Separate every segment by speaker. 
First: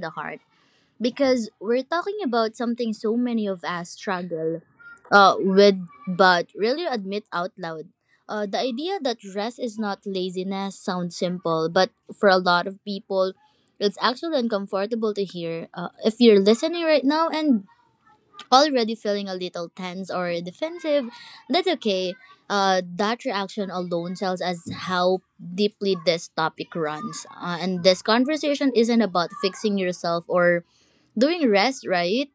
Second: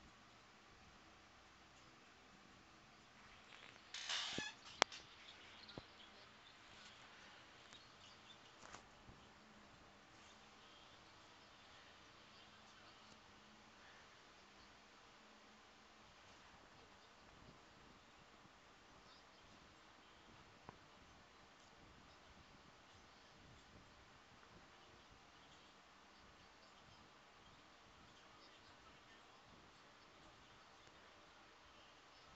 Speaker 1: the heart because we're talking about something so many of us struggle with but really admit out loud. The idea that rest is not laziness sounds simple, but for a lot of people, it's actually uncomfortable to hear. If you're listening right now and already feeling a little tense or defensive, that's okay. That reaction alone tells us how deeply this topic runs. And this conversation isn't about fixing yourself or doing rest, right?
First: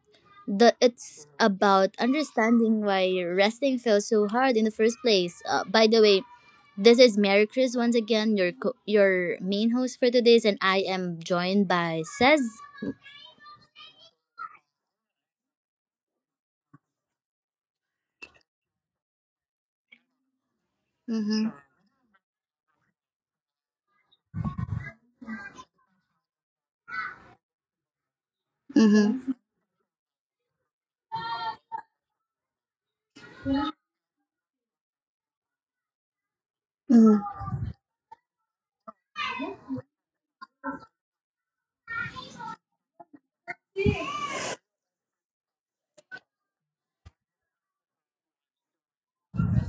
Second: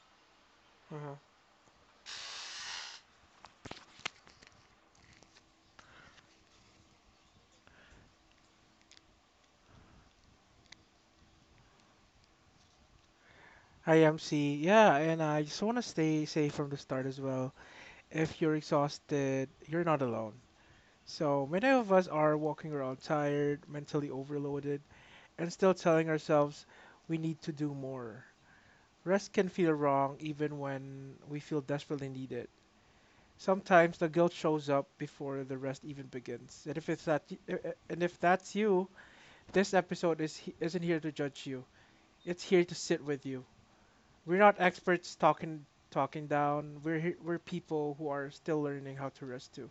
Speaker 1: It's about understanding why resting feels so hard in the first place. By the way, this is Mary Chris once again, your your main host for today's, and I am joined by Says.
Speaker 2: I am C. Yeah, and I just want to stay safe from the start as well. If you're exhausted, you're not alone. So
Speaker 1: Mm-hmm.
Speaker 2: many of us are walking around tired, mentally overloaded, and still telling ourselves we need to do more.
Speaker 1: Mm-hmm.
Speaker 2: Rest can feel wrong even when we feel desperately need it. Sometimes the guilt shows up before the rest even begins. And if it's that, and if that's you, this episode is isn't here to judge you. It's here to sit with you. We're not experts talking talking down. We're people who are still learning how to rest too.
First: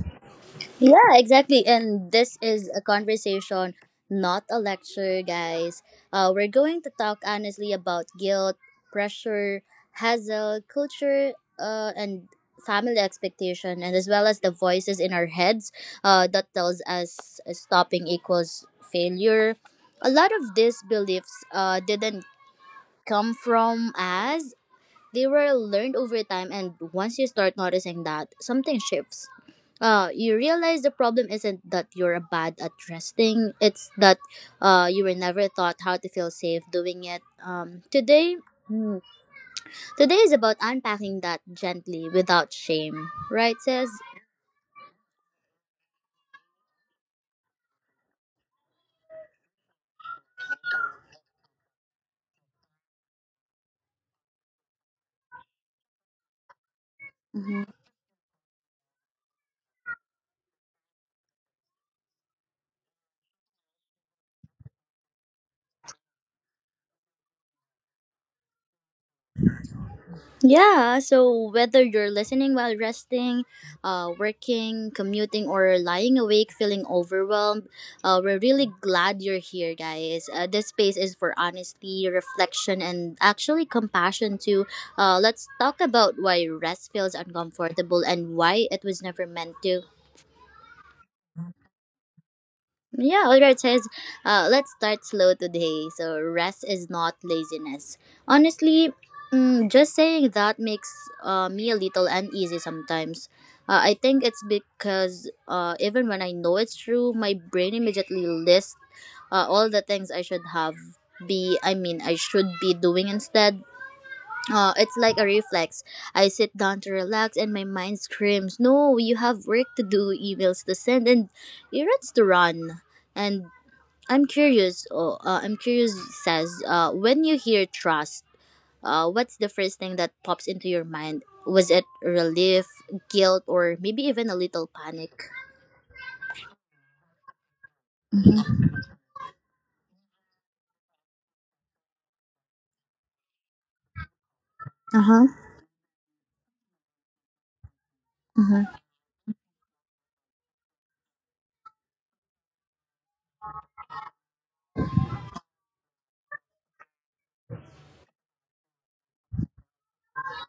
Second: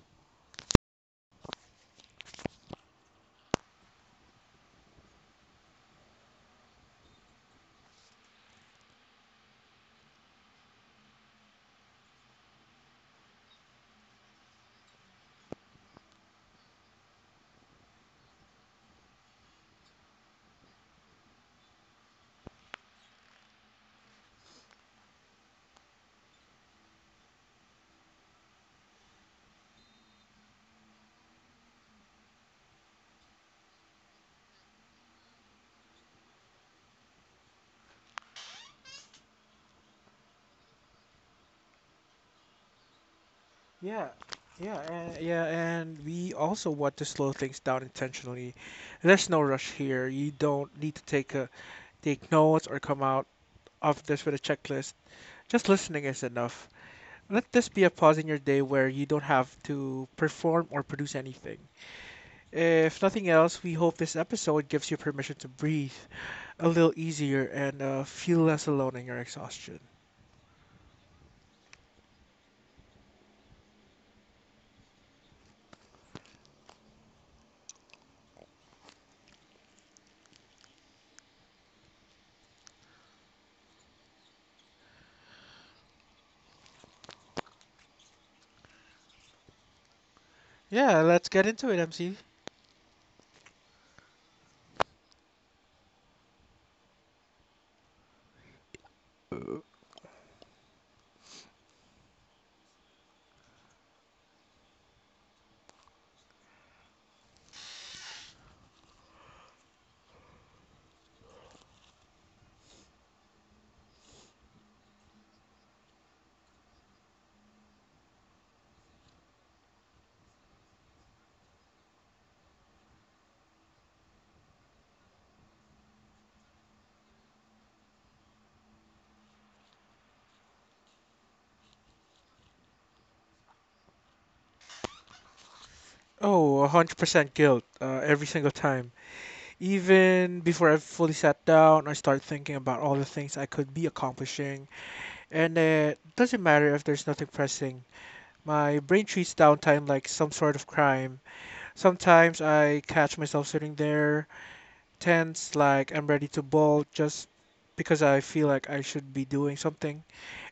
Speaker 1: Yeah, exactly. And this is a conversation, not a lecture, guys. We're going to talk honestly about guilt, pressure, hassle, culture, and family expectation, and as well as the voices in our heads that tells us stopping equals failure. A lot of these beliefs didn't come from us, they were learned over time, and once you start noticing that, something shifts. You realize the problem isn't that you're bad at resting, it's that you were never taught how to feel safe doing it. Mm, today is about unpacking that gently without shame, right, sis?
Speaker 2: Yeah, yeah, and yeah, and we also want to slow things down intentionally. There's no rush here. You don't need to take notes or come out of this with a checklist. Just listening is enough. Let this be a pause in your day where you don't have to perform or produce anything. If nothing else, we hope this episode gives you permission to breathe a little easier and feel less alone in your exhaustion.
Speaker 1: Yeah, so whether you're listening while resting, working, commuting, or lying awake feeling overwhelmed, we're really glad you're here, guys. This space is for honesty, reflection, and actually compassion, too. Let's talk about why rest feels uncomfortable and why it was never meant to.
Speaker 2: Yeah, let's get into it, MC.
Speaker 1: Yeah, alright, says, let's start slow today. So, rest is not laziness. Honestly, just saying that makes me a little uneasy sometimes. I think it's because even when I know it's true, my brain immediately lists all the things I should be doing instead. It's like a reflex. I sit down to relax and my mind screams, "No, you have work to do, emails to send, and errands to run." And I'm curious, oh, I'm curious, says, when you hear trust, what's the first thing that pops into your mind? Was it relief, guilt, or maybe even a little panic?
Speaker 2: Oh, 100% guilt every single
Speaker 1: Uh
Speaker 2: time. Even before I've fully sat down, I start thinking about all the things I could be accomplishing.
Speaker 1: huh.
Speaker 2: And it doesn't matter if there's nothing pressing. My
Speaker 1: Uh
Speaker 2: brain treats downtime like some sort of crime. Sometimes I catch myself sitting there, tense, like I'm ready to bolt just because I feel like I should be doing something.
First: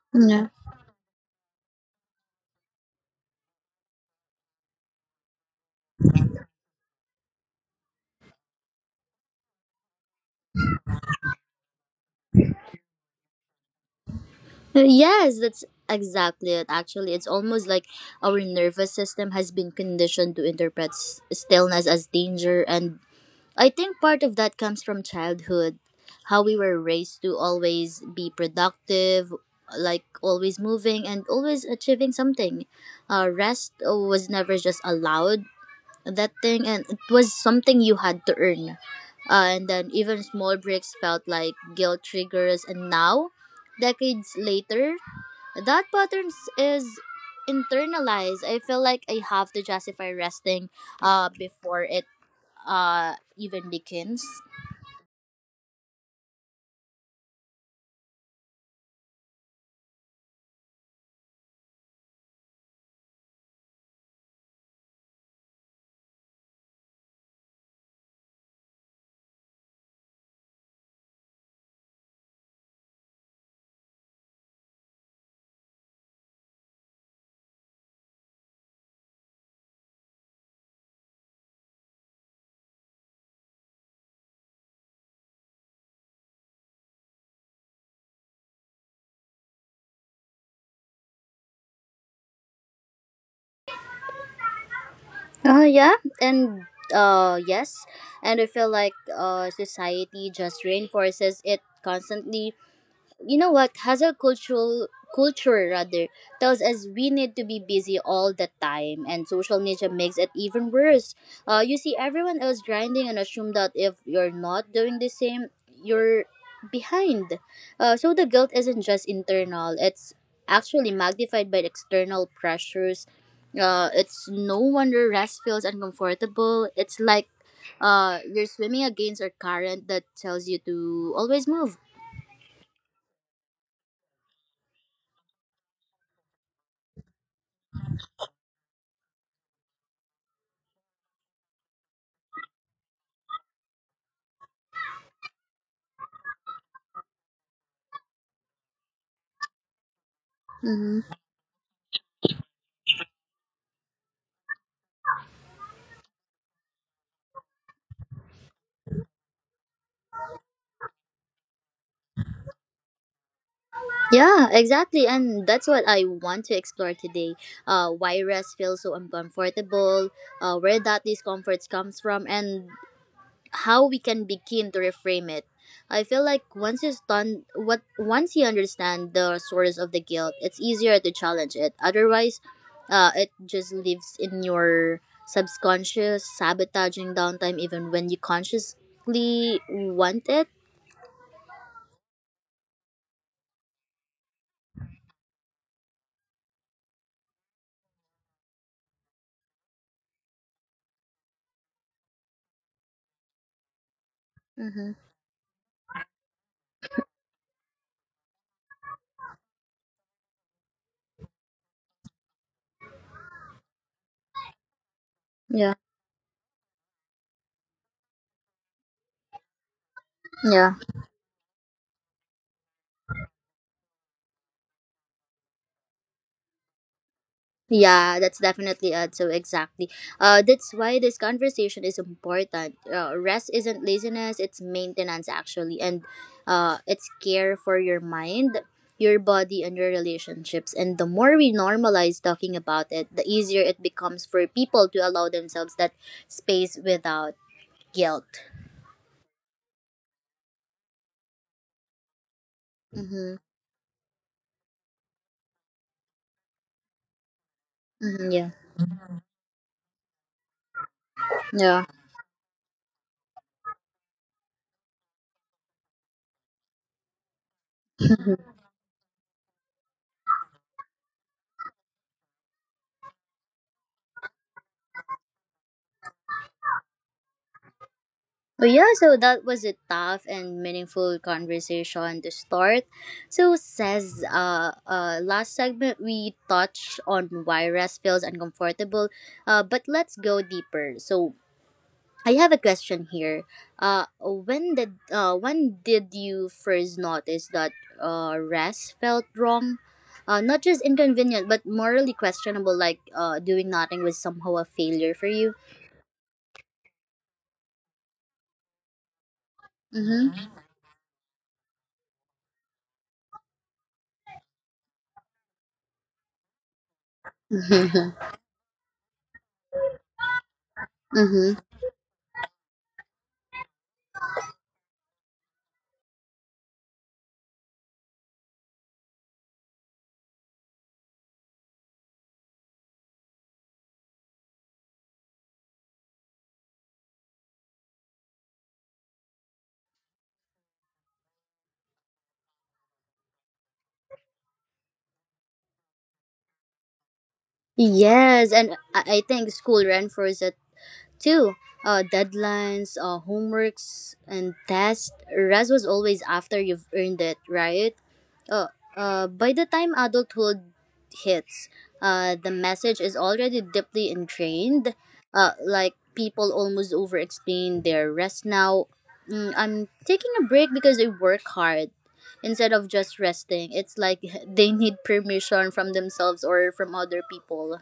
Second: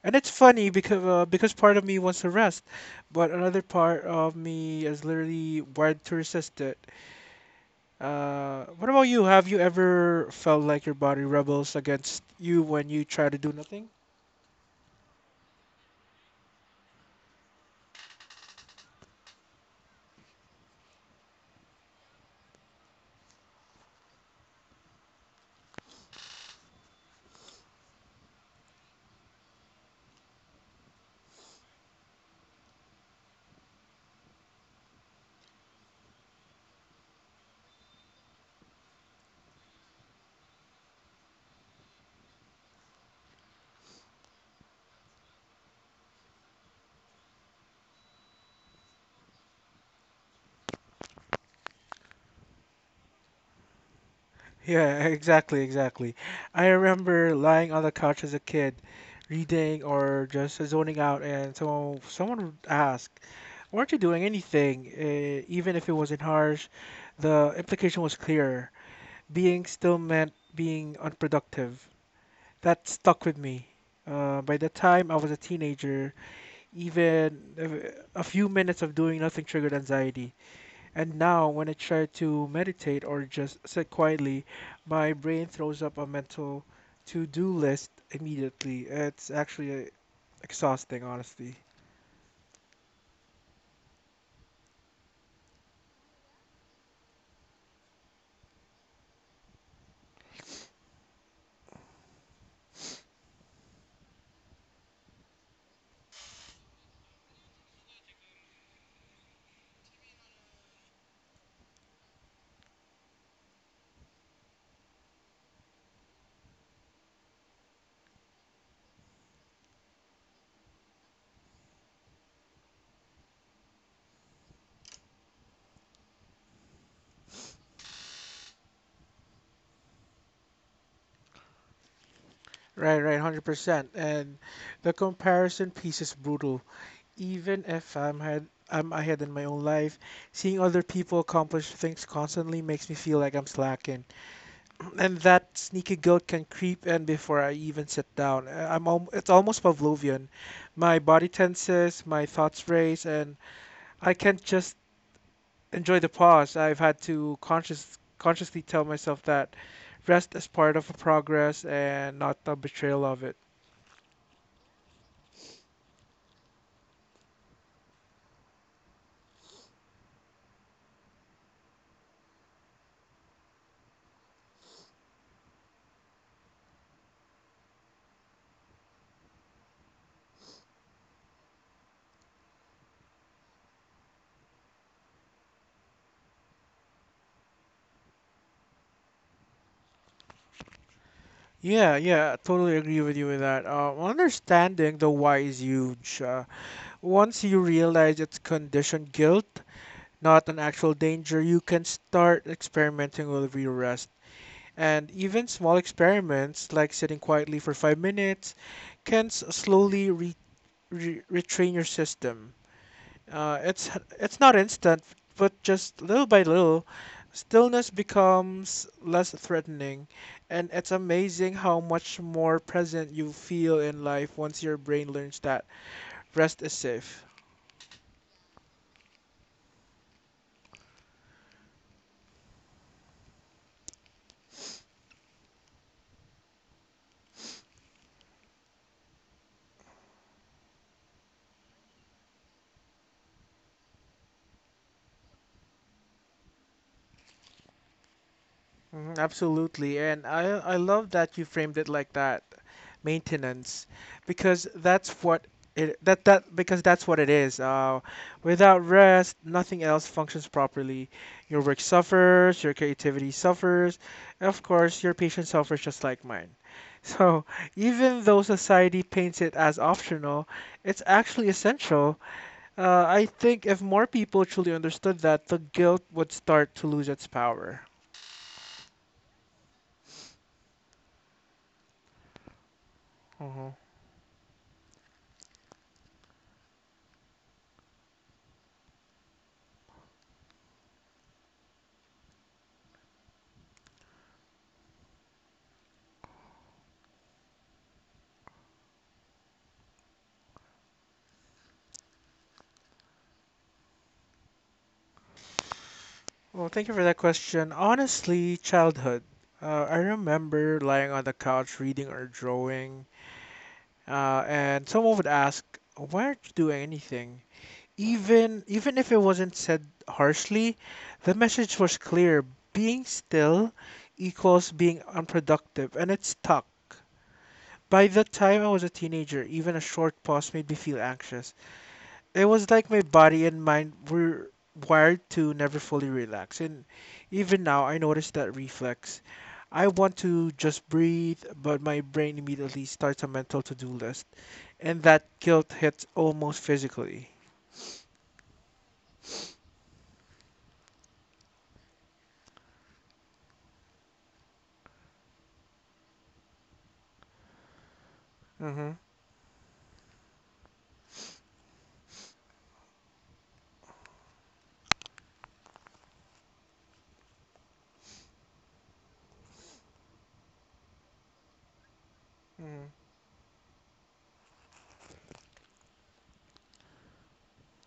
Speaker 2: And it's
Speaker 1: huh.
Speaker 2: funny because part of me wants to rest, but another part of me is literally wired to resist it. What about you? Have you ever felt like your body rebels against you when you try to do nothing?
Speaker 1: Yes, that's exactly it. Actually, it's almost like our nervous system has been conditioned to interpret stillness as danger. And I think part of that comes from childhood, how we were raised to always be productive, like always moving and always achieving something. Rest was never just allowed, that thing, and it was something you had to earn. And then even small breaks felt like guilt triggers. And now, decades later, that pattern is internalized. I feel like I have to justify resting before it even begins.
Speaker 2: Yeah, exactly, exactly. I remember lying on the couch as a kid, reading or just zoning out, and someone would ask, "Weren't you doing anything?" Even if it wasn't harsh, the implication was clear. Being still meant being unproductive. That stuck with me. By the time I was a teenager, even a few minutes of doing nothing triggered anxiety. And now, when I try to meditate or just sit quietly, my brain throws up a mental to do list immediately. It's actually exhausting, honestly.
Speaker 1: Uh yeah, and uh yes, and I feel like uh, society just reinforces it constantly, you know what, hustle cultural culture rather tells us we need to be busy all the time, and social media makes it even worse. You see everyone else grinding and assume that if you're not doing the same, you're behind. So the guilt isn't just internal, it's actually magnified by external pressures. It's no wonder rest feels uncomfortable, it's like you're swimming against a current that tells you to always move.
Speaker 2: Right, right, 100%. And the comparison piece is brutal. Even if I'm ahead, I'm ahead in my own life, seeing other people accomplish things constantly makes me feel like I'm slacking. And that sneaky guilt can creep in before I even sit down. It's almost Pavlovian. My body tenses, my thoughts race, and I can't just enjoy the pause. I've had to consciously tell myself that rest is part of a progress and not a betrayal of it.
Speaker 1: Yeah, exactly. And that's what I want to explore today. Why rest feels so uncomfortable, where that discomfort comes from, and how we can begin to reframe it. I feel like once you understand the source of the guilt, it's easier to challenge it. Otherwise, it just lives in your subconscious, sabotaging downtime even when you consciously want it.
Speaker 2: Yeah, yeah, totally agree with you with that. Understanding the why is huge. Once you realize it's conditioned guilt, not an actual danger, you can start experimenting with your rest.
Speaker 1: Mm-hmm.
Speaker 2: And even small experiments like sitting quietly for 5 minutes can slowly retrain your system. Uh, it's it's not instant, but
Speaker 1: Yeah.
Speaker 2: just little by little, stillness becomes less threatening, and
Speaker 1: Yeah.
Speaker 2: it's amazing how much more present you feel in life once your brain learns that rest is safe.
Speaker 1: Yeah, that's definitely it. So exactly. That's why this conversation is important. Rest isn't laziness; it's maintenance actually, and it's care for your mind, your body, and your relationships. And the more we normalize talking about it, the easier it becomes for people to allow themselves that space without guilt.
Speaker 2: Mhm, absolutely. And I love that you framed it like that,
Speaker 1: Mm-hmm.
Speaker 2: maintenance, because that's what because that's what it is.
Speaker 1: Mm-hmm, yeah.
Speaker 2: Without rest, nothing else functions properly. Your work
Speaker 1: Yeah.
Speaker 2: suffers, your creativity suffers, and of course, your patience suffers just like mine. So, even though society paints it as optional, it's actually essential. I think if more people truly understood that, the guilt would start to lose its power.
Speaker 1: But yeah, so that was a tough and meaningful conversation to start. So
Speaker 2: Mm-hmm.
Speaker 1: says, last segment we touched on why rest feels uncomfortable. But let's go deeper. So I have a question here. When did you first notice that uh, rest felt wrong? Not just inconvenient, but morally questionable. Like doing nothing was somehow a failure for you.
Speaker 2: Well, thank you for that question. Honestly, childhood. I
Speaker 1: Mm-hmm.
Speaker 2: remember lying on the couch reading or drawing, and someone would ask, "Why aren't you doing anything?"
Speaker 1: Mm-hmm.
Speaker 2: Even if it wasn't said harshly, the message was clear. Being still equals being unproductive, and it stuck. By the time I was a teenager, even a short pause made me feel anxious. It was like my body and mind were wired to never fully relax. And even now, I notice that reflex. I want to just breathe, but my brain immediately starts a mental to do list. And that guilt hits almost physically.
Speaker 1: Yes, and I think school reinforces it too. Deadlines, homeworks, and tests. Rest was always after you've earned it, right? Uh,
Speaker 2: Mm-hmm.
Speaker 1: uh, by the time adulthood hits, the message is already deeply ingrained. Like people almost over-explain their rest now. I'm taking a break because I work hard instead
Speaker 2: hmm
Speaker 1: of just resting. It's like they need permission from themselves or from other people.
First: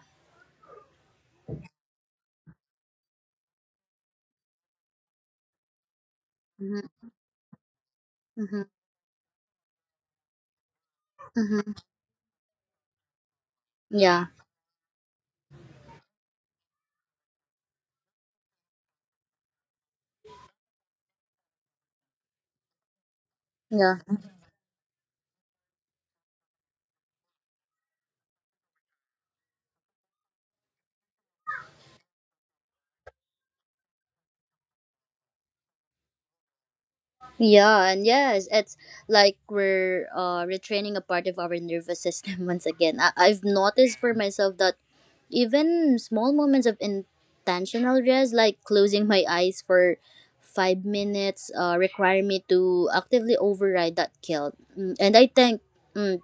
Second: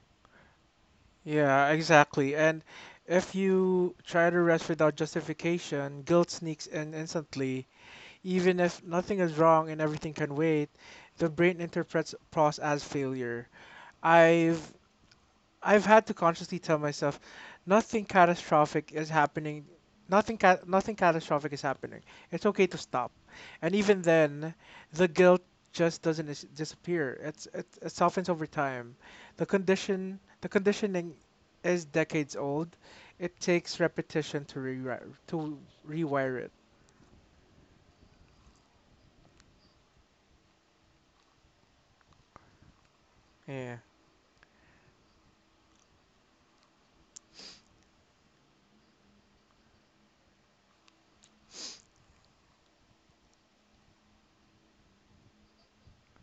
Speaker 2: Yeah, exactly. And if you try to rest without justification, guilt sneaks
Speaker 1: Mm-hmm.
Speaker 2: in instantly. Even
Speaker 1: Mm-hmm.
Speaker 2: if nothing is wrong and everything can wait, the brain
Speaker 1: Mm-hmm.
Speaker 2: interprets pause as failure.
Speaker 1: Yeah.
Speaker 2: I've I've had to consciously tell myself nothing catastrophic is happening. Nothing catastrophic is happening. It's okay to stop. And
Speaker 1: Yeah.
Speaker 2: even then, the guilt just doesn't dis- disappear. It softens over time. The conditioning is decades old. It takes repetition to rewire it.
Speaker 1: Yeah. And yes, it's like we're retraining a part of our nervous system once again. I've
Speaker 2: Yeah.
Speaker 1: noticed for myself that even small moments of intentional rest, like closing my eyes for 5 minutes, require me to actively override that guilt. And I think mm,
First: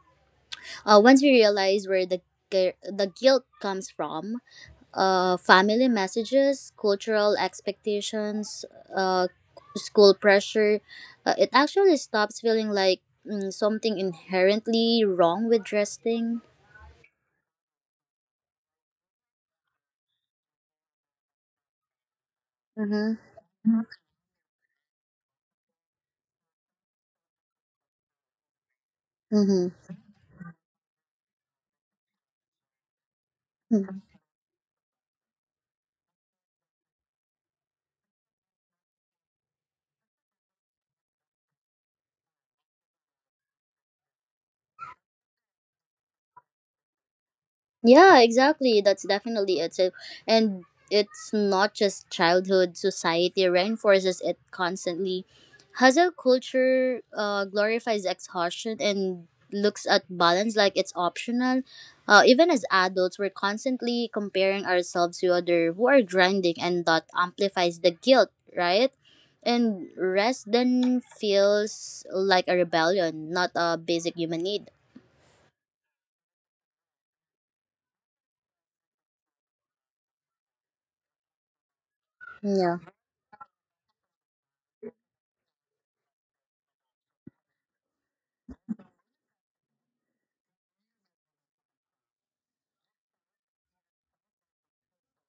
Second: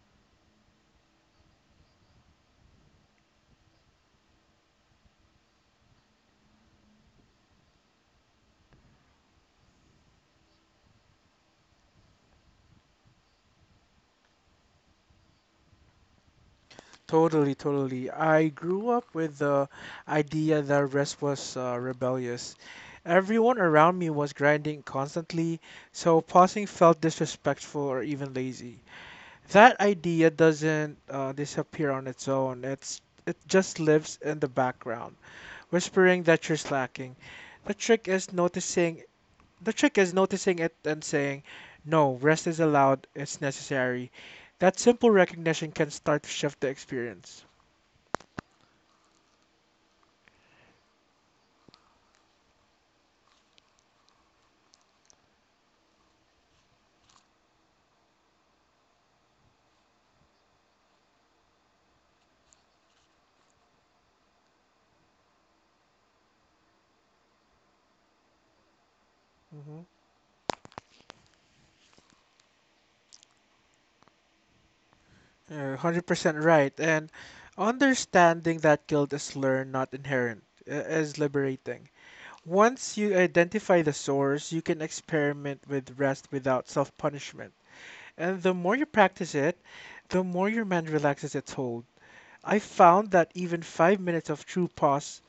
Speaker 1: once we realize where the, the guilt comes from, family messages, cultural expectations, uh, school pressure, it actually stops feeling like something inherently wrong with dressing.
Speaker 2: Totally, totally. I grew up with the idea that rest was rebellious.
Speaker 1: Mm-hmm.
Speaker 2: Everyone around me was grinding constantly, so pausing felt disrespectful or even lazy. That
Speaker 1: Mm-hmm.
Speaker 2: idea doesn't disappear on its own. It's it just lives in the background, whispering that you're slacking. The trick is noticing. The trick is noticing it and saying, "No, rest is allowed. It's necessary." That simple recognition can start to shift the experience.
Speaker 1: Yeah, exactly. That's definitely it. So, and it's not just childhood. Society reinforces it constantly. Hustle culture glorifies exhaustion and looks at balance like it's optional. Even as adults, we're constantly comparing ourselves to other who are grinding, and that amplifies the guilt, right?
Speaker 2: Mhm.
Speaker 1: And rest then feels like a rebellion, not a basic human need.
Speaker 2: You're 100% right. And understanding that guilt is learned, not inherent, is liberating.
Speaker 1: Yeah.
Speaker 2: Once you identify the source, you can experiment with rest without self punishment. And the more you practice it, the more your mind relaxes its hold. I found that even 5 minutes of true pause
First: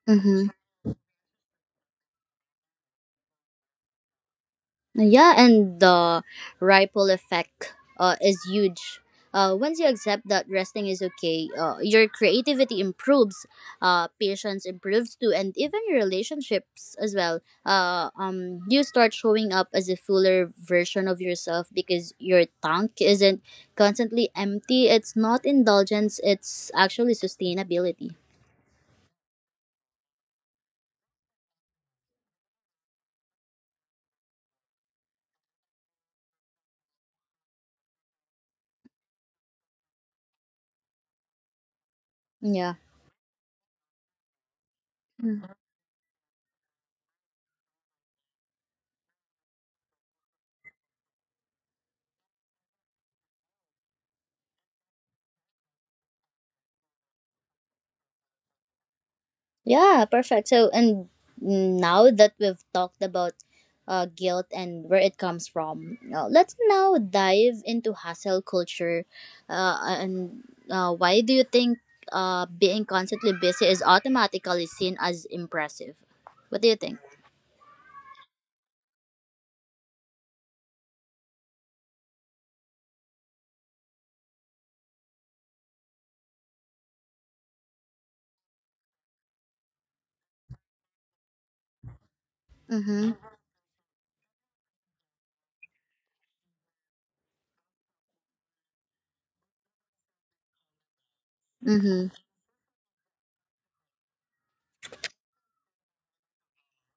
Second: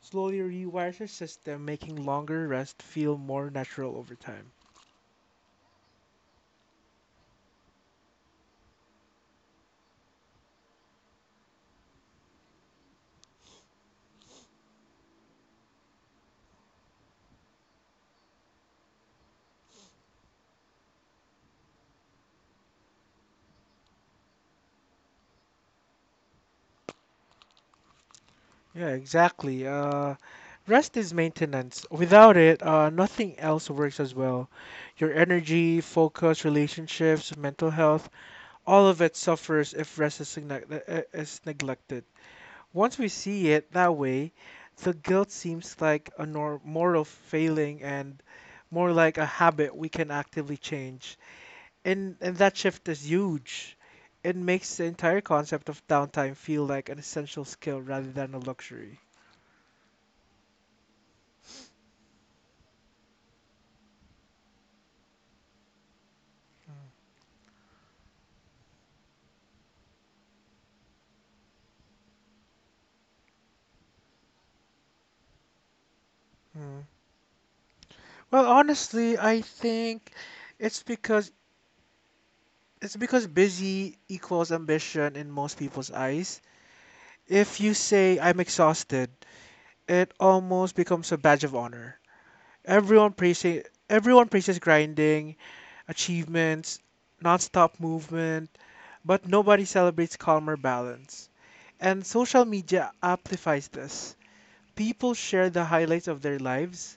Speaker 2: slowly
Speaker 1: Mm-hmm.
Speaker 2: rewires your system, making longer rest feel more natural over time.
Speaker 1: Yeah, and the ripple effect is huge. Once you accept that resting is okay, your creativity improves, patience improves too, and even your relationships as well. You start showing up as a fuller version of yourself because your tank isn't constantly empty. It's not indulgence, it's actually sustainability.
Speaker 2: Yeah, exactly. Rest is maintenance. Without it, nothing else works as well. Your energy, focus, relationships, mental health, all of it suffers if rest is, is neglected.
Speaker 1: Yeah.
Speaker 2: Once we see it that way, the guilt seems like a moral failing and more like a habit we can actively change. And that shift is huge. It makes the entire concept of downtime feel like an essential skill rather than a luxury.
Speaker 1: Yeah, perfect. So, and now that we've talked about guilt and where it comes from, let's now dive into hustle culture. And why do you think being constantly busy is automatically seen as impressive? What do you
Speaker 2: Hmm.
Speaker 1: think?
Speaker 2: Well, honestly, I think it's because it's because busy equals ambition in most people's eyes. If you say I'm exhausted, it almost becomes a badge of honor.
Speaker 1: Mm-hmm.
Speaker 2: Everyone praises Everyone praises grinding, achievements, nonstop movement, but nobody celebrates calmer balance. And
Speaker 1: Mm-hmm.
Speaker 2: social media amplifies this. People share the highlights of their lives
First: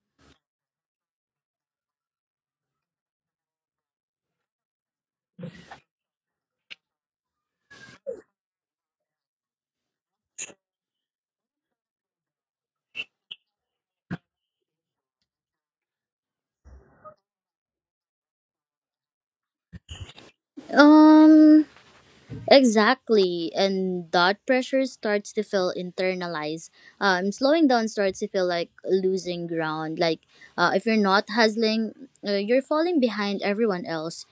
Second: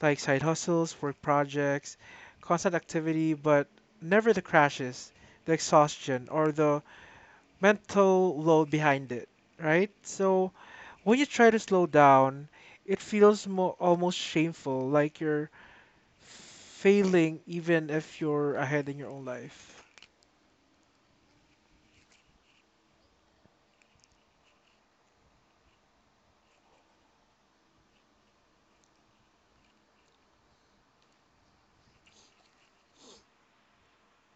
Speaker 2: like side hustles, work projects, constant activity, but never the crashes, the exhaustion, or the mental load behind it, right? So when you try to slow down, it feels almost shameful, like you're failing even if you're ahead in your own life.
Speaker 1: Um, Exactly, and that pressure starts to feel internalized. Slowing down starts to feel like losing ground. Like if you're not hustling, you're falling behind everyone else.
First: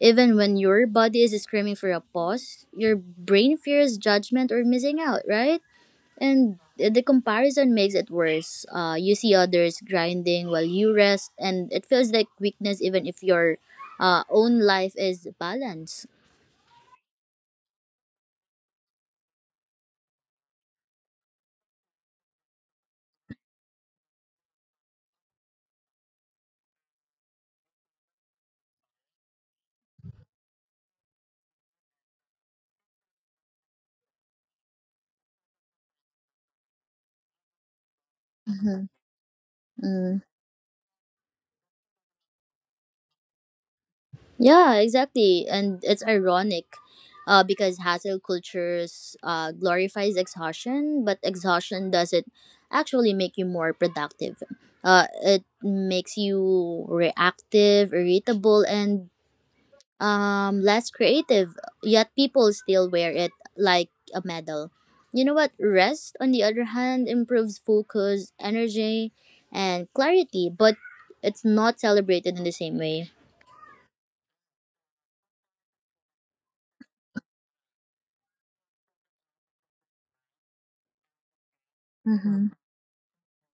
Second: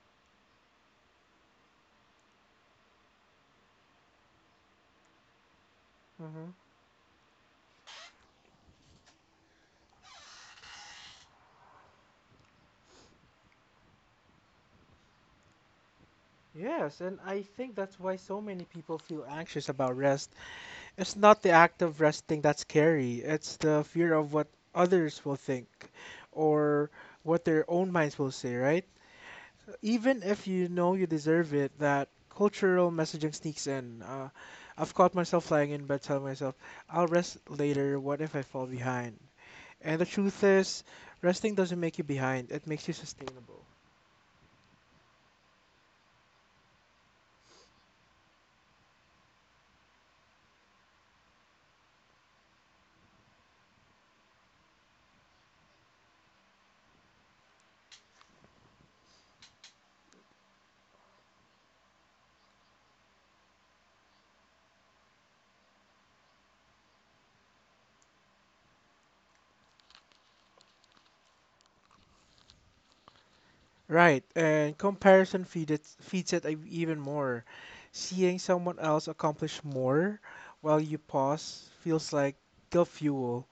Speaker 1: Even when your body is screaming for a pause, your brain fears judgment or missing out, right?
Speaker 2: hmm
Speaker 1: And the comparison makes it worse. You see others grinding while you rest, and it feels like weakness, even if your own life is balanced.
Speaker 2: Yes, and I think that's why so many people feel anxious about rest. It's not the act of resting that's scary. It's the fear of what others will think or what their own minds will say, right? Even if you know you deserve it, that cultural messaging sneaks in. I've caught myself lying in bed telling myself, I'll rest later. What if I fall
Speaker 1: Mhm.
Speaker 2: behind? And the truth is, resting doesn't make you behind, it makes you sustainable.
Speaker 1: Yeah, exactly. And it's ironic because hassle cultures glorifies exhaustion, but exhaustion doesn't actually make you more productive. It makes you reactive, irritable, and less creative. Yet people still wear it like a medal. You know what? Rest, on the other hand, improves focus, energy, and clarity, but it's not celebrated in the same way.
Speaker 2: Right, and feeds it ev- even more. Seeing someone else accomplish more while you pause feels like
Speaker 1: Hmm.
Speaker 2: the fuel,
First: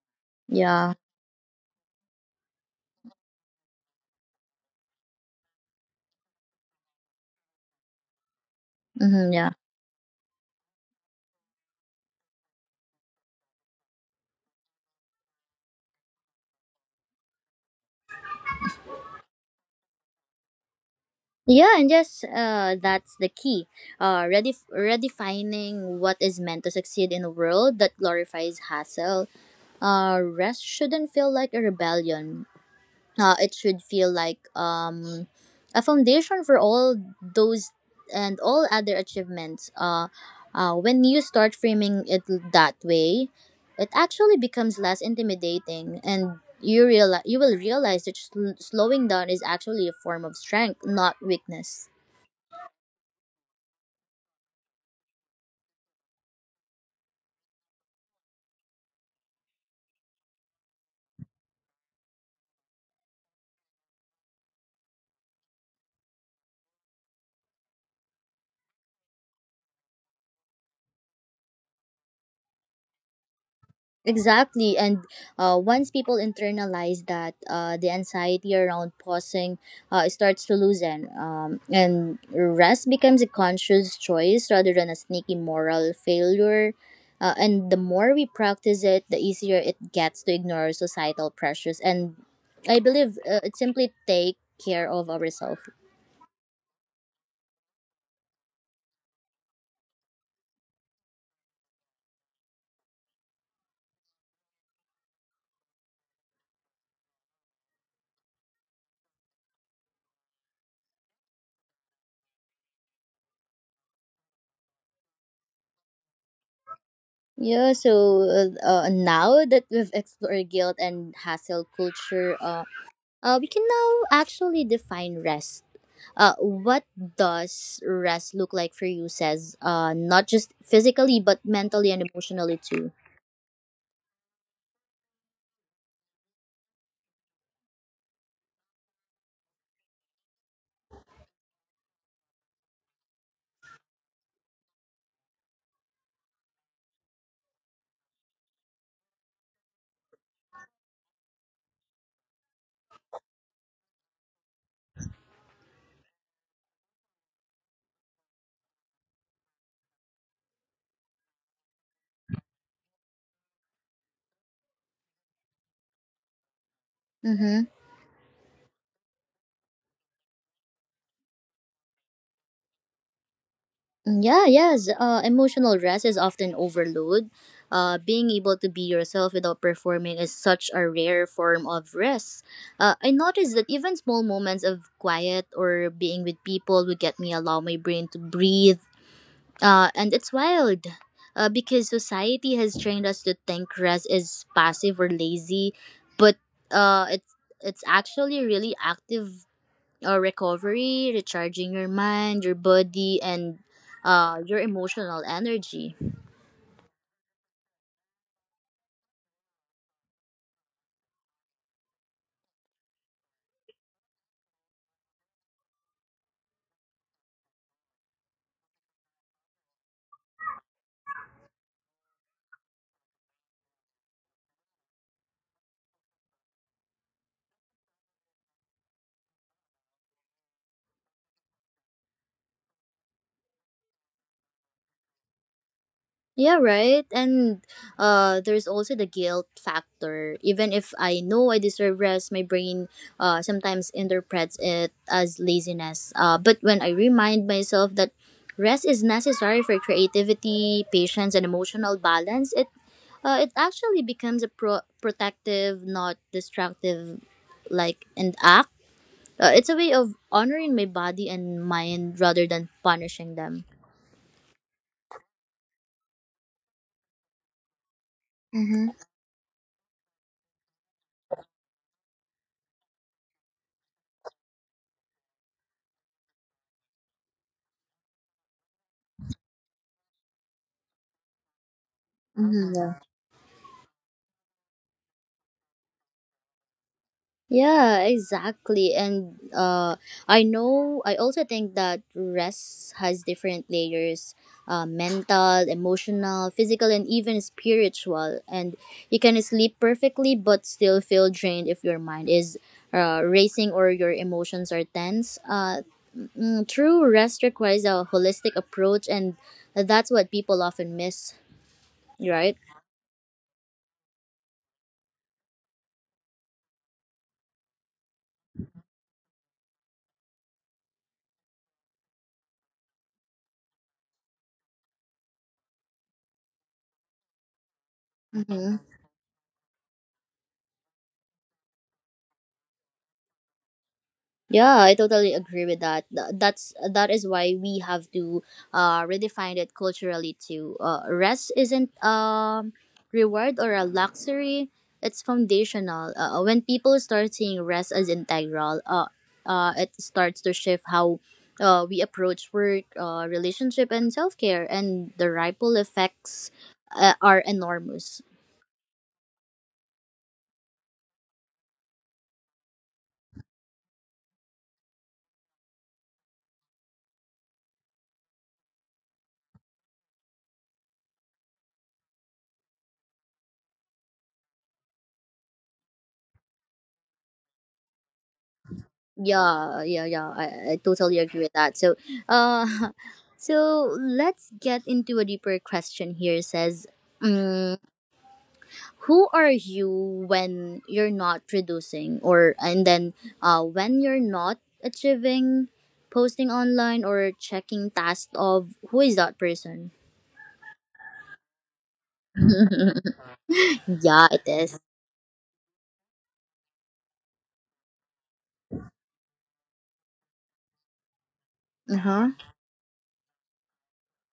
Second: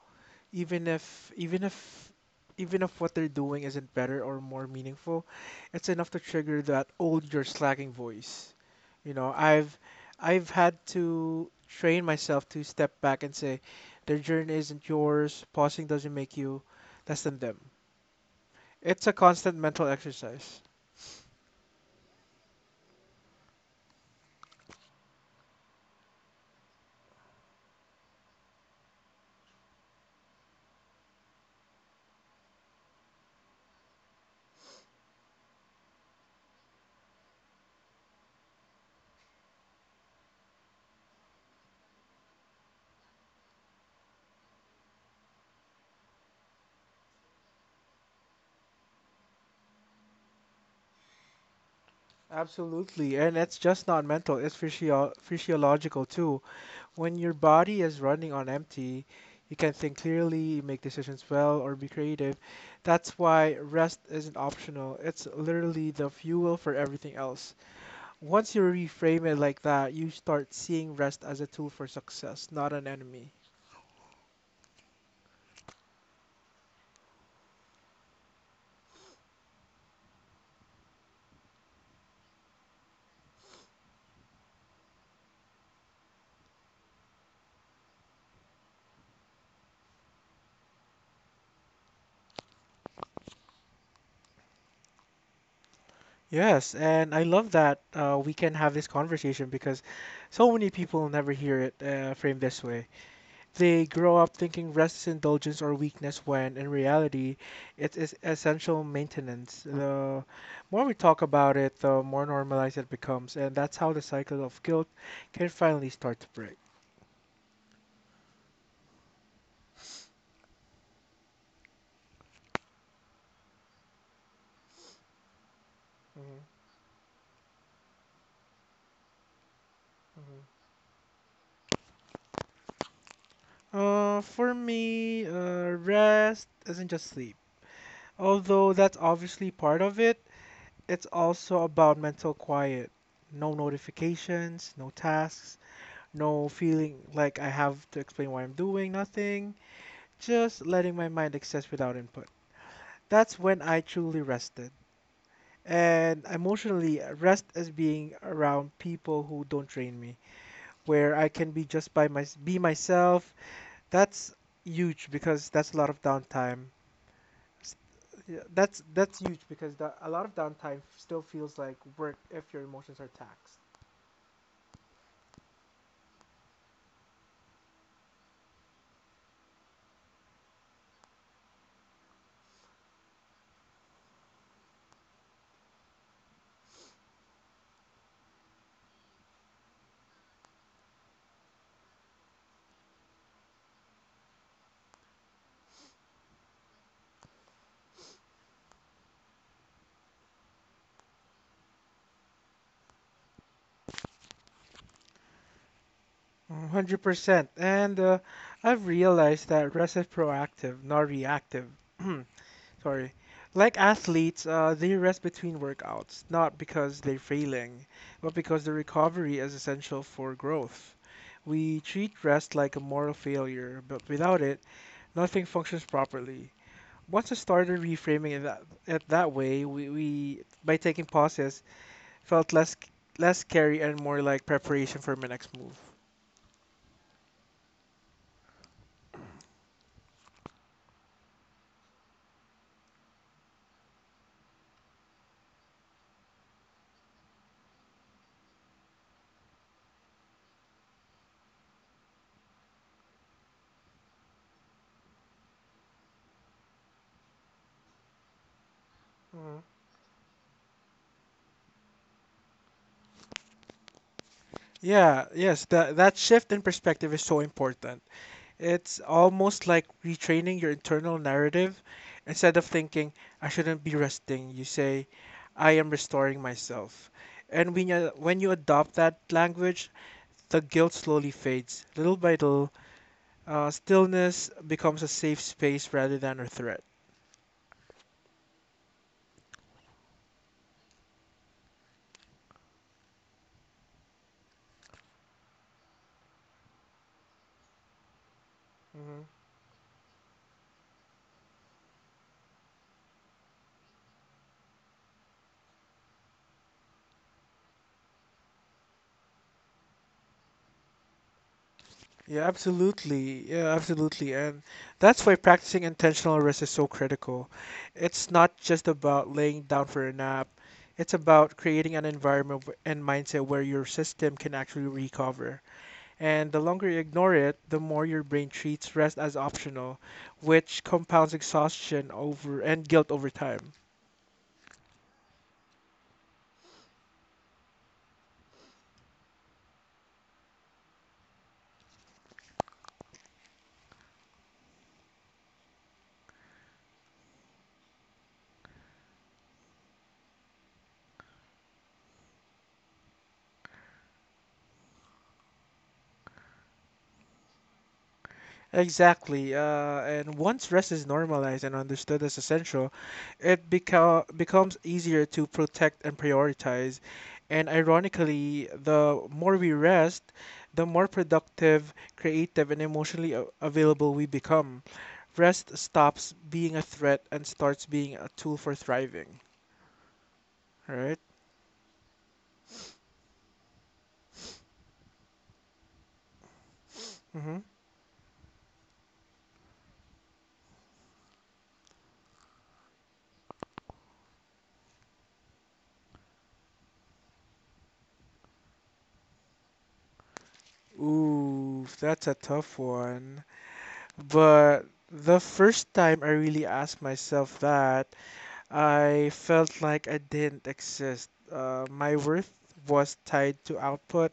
Speaker 2: even
Speaker 1: Yeah.
Speaker 2: if even if even if what they're doing isn't better or more meaningful, it's enough to trigger that old you're slacking voice. You know,
Speaker 1: Mm-hmm, yeah.
Speaker 2: I've had to train myself to step back and say, their journey isn't yours, pausing doesn't make you less than them. It's a constant mental exercise.
Speaker 1: Yeah, that's the key. Redefining what is meant to succeed in a world that glorifies hustle. Rest shouldn't feel like a rebellion. It should feel like a foundation for all those and all other achievements. When you start framing it that way, it actually becomes less intimidating, and you will realize that slowing down is actually a form of strength, not weakness.
Speaker 2: Absolutely, and it's just not mental, it's physiological too. When your body is running on empty, you can think clearly, make decisions well, or be creative. That's why rest isn't optional, it's literally the fuel for everything else. Once you reframe it like that, you start seeing rest as a tool for success, not an enemy.
Speaker 1: Exactly. And once people internalize that, the anxiety around pausing starts to loosen. And rest becomes a conscious choice rather than a sneaky moral failure. And the more we practice it, the easier it gets to ignore societal pressures. And I believe it simply take care of ourselves.
Speaker 2: Yes, and I love that we can have this conversation because so many people never hear it framed this way. They grow up thinking rest is indulgence or weakness when in reality it is essential maintenance. The more we talk about it, the more normalized it becomes, and that's how the cycle of guilt can finally start to break.
Speaker 1: Yeah, so now that we've explored guilt and hassle culture, we can now actually define rest. Uh,
Speaker 2: Mhm,
Speaker 1: what does rest look like for you? Says, not
Speaker 2: mhm.
Speaker 1: just physically, but mentally and emotionally too.
Speaker 2: For me, rest isn't just sleep. Although that's obviously part of it, it's also about mental quiet. No notifications, no tasks, no feeling like I have to explain what I'm doing, nothing. Just letting my mind exist without input. That's when I truly rested. And emotionally, rest is being around people who don't drain me, where I can be just by my be myself. That's huge because that's a lot of downtime.
Speaker 1: Mm-hmm.
Speaker 2: Yeah, that's huge because a lot of downtime still feels like work if your emotions are taxed.
Speaker 1: Yeah, yes. Emotional rest is often overload. Being able to be yourself without performing is such a rare form of rest. I noticed that even small moments of quiet or being with people would get me allow my brain to breathe. And it's wild because society has trained us to think rest is passive or lazy, but uh, it's it's actually really active recovery, recharging your mind, your body, and your emotional energy.
Speaker 2: 100%. And I've realized that rest is proactive, not reactive. Sorry. Like athletes, they rest between workouts, not because they're failing, but because the recovery is essential for growth. We treat rest like a moral failure, but without it, nothing functions properly. Once I started reframing it that way, we by taking pauses felt less scary and more like preparation for my next move.
Speaker 1: Yeah, right. And there's also the guilt factor. Even if I know I deserve rest, my brain sometimes interprets it as laziness. But when I remind myself that rest is necessary for creativity, patience, and emotional balance, it actually becomes a protective, not destructive, like an act. Uh,
Speaker 2: Hmm.
Speaker 1: it's a way of honoring my body and mind rather than punishing them.
Speaker 2: Yeah, yes, that shift in perspective is so important. It's almost like retraining your internal narrative. Instead of thinking, I shouldn't be resting, you say, I am restoring myself. And when you adopt that language, the guilt slowly fades. Little by little,
Speaker 1: Mm-hmm.
Speaker 2: stillness becomes a safe space rather than a threat.
Speaker 1: Yeah, exactly. And I also think that rest has different layers, mental, emotional, physical, and even spiritual. And you
Speaker 2: Hmm.
Speaker 1: can sleep perfectly but still feel drained if your mind is racing or your emotions are tense. True rest requires a holistic approach, and that's what people often miss,
Speaker 2: Yeah,
Speaker 1: right?
Speaker 2: absolutely. Yeah, absolutely. And that's why practicing intentional rest is so critical. It's not just about laying down for a nap, it's about creating an environment and mindset where your system can actually recover. And the longer you ignore it, the more your brain
Speaker 1: Mm-hmm.
Speaker 2: treats rest as optional, which compounds exhaustion over and guilt over time.
Speaker 1: Yeah, I totally agree with that. That is why we have to redefine it culturally too. Rest isn't reward or a luxury; it's foundational. When people start seeing rest as integral, it starts to shift how we approach work, relationship, and self care, and the ripple effects are enormous.
Speaker 2: Exactly. And once rest is normalized and understood as essential, it becomes easier to protect and prioritize. And ironically, the more we rest, the more productive, creative, and emotionally available we become. Rest stops being a threat and starts being a tool for thriving,
Speaker 1: Yeah, yeah, yeah. I totally
Speaker 2: right?
Speaker 1: agree with that. So, uh, let's get into a deeper question here. It says,
Speaker 2: Mm-hmm.
Speaker 1: um, who are you when you're not producing, when you're not achieving, posting online or checking tasks of who is that person?
Speaker 2: Ooh, that's a tough one.
Speaker 1: Yeah, it is.
Speaker 2: But the first time I really asked myself that, I felt like I didn't exist. Uh,
Speaker 1: Uh
Speaker 2: my
Speaker 1: huh.
Speaker 2: worth was tied to output,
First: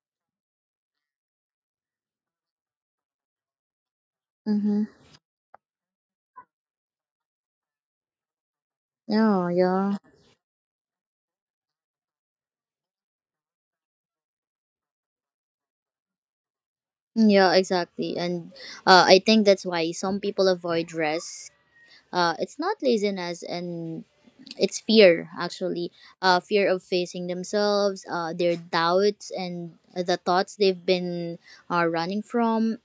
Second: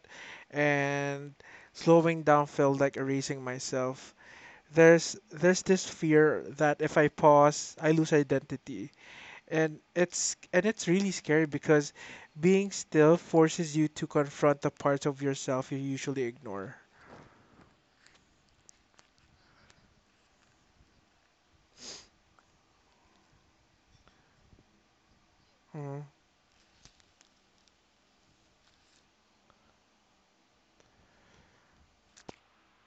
Speaker 2: and slowing down felt like erasing myself.
Speaker 1: Mm-hmm.
Speaker 2: There's this fear that if I pause, I lose identity,
Speaker 1: Yeah,
Speaker 2: and
Speaker 1: yeah.
Speaker 2: it's really scary because being still forces you to confront the parts of yourself you usually ignore.
Speaker 1: Mm, yeah, exactly. And I think that's why some people avoid rest. It's not laziness and it's fear actually,
Speaker 2: Mm-hmm.
Speaker 1: fear of facing themselves, their doubts and the thoughts they've been running from.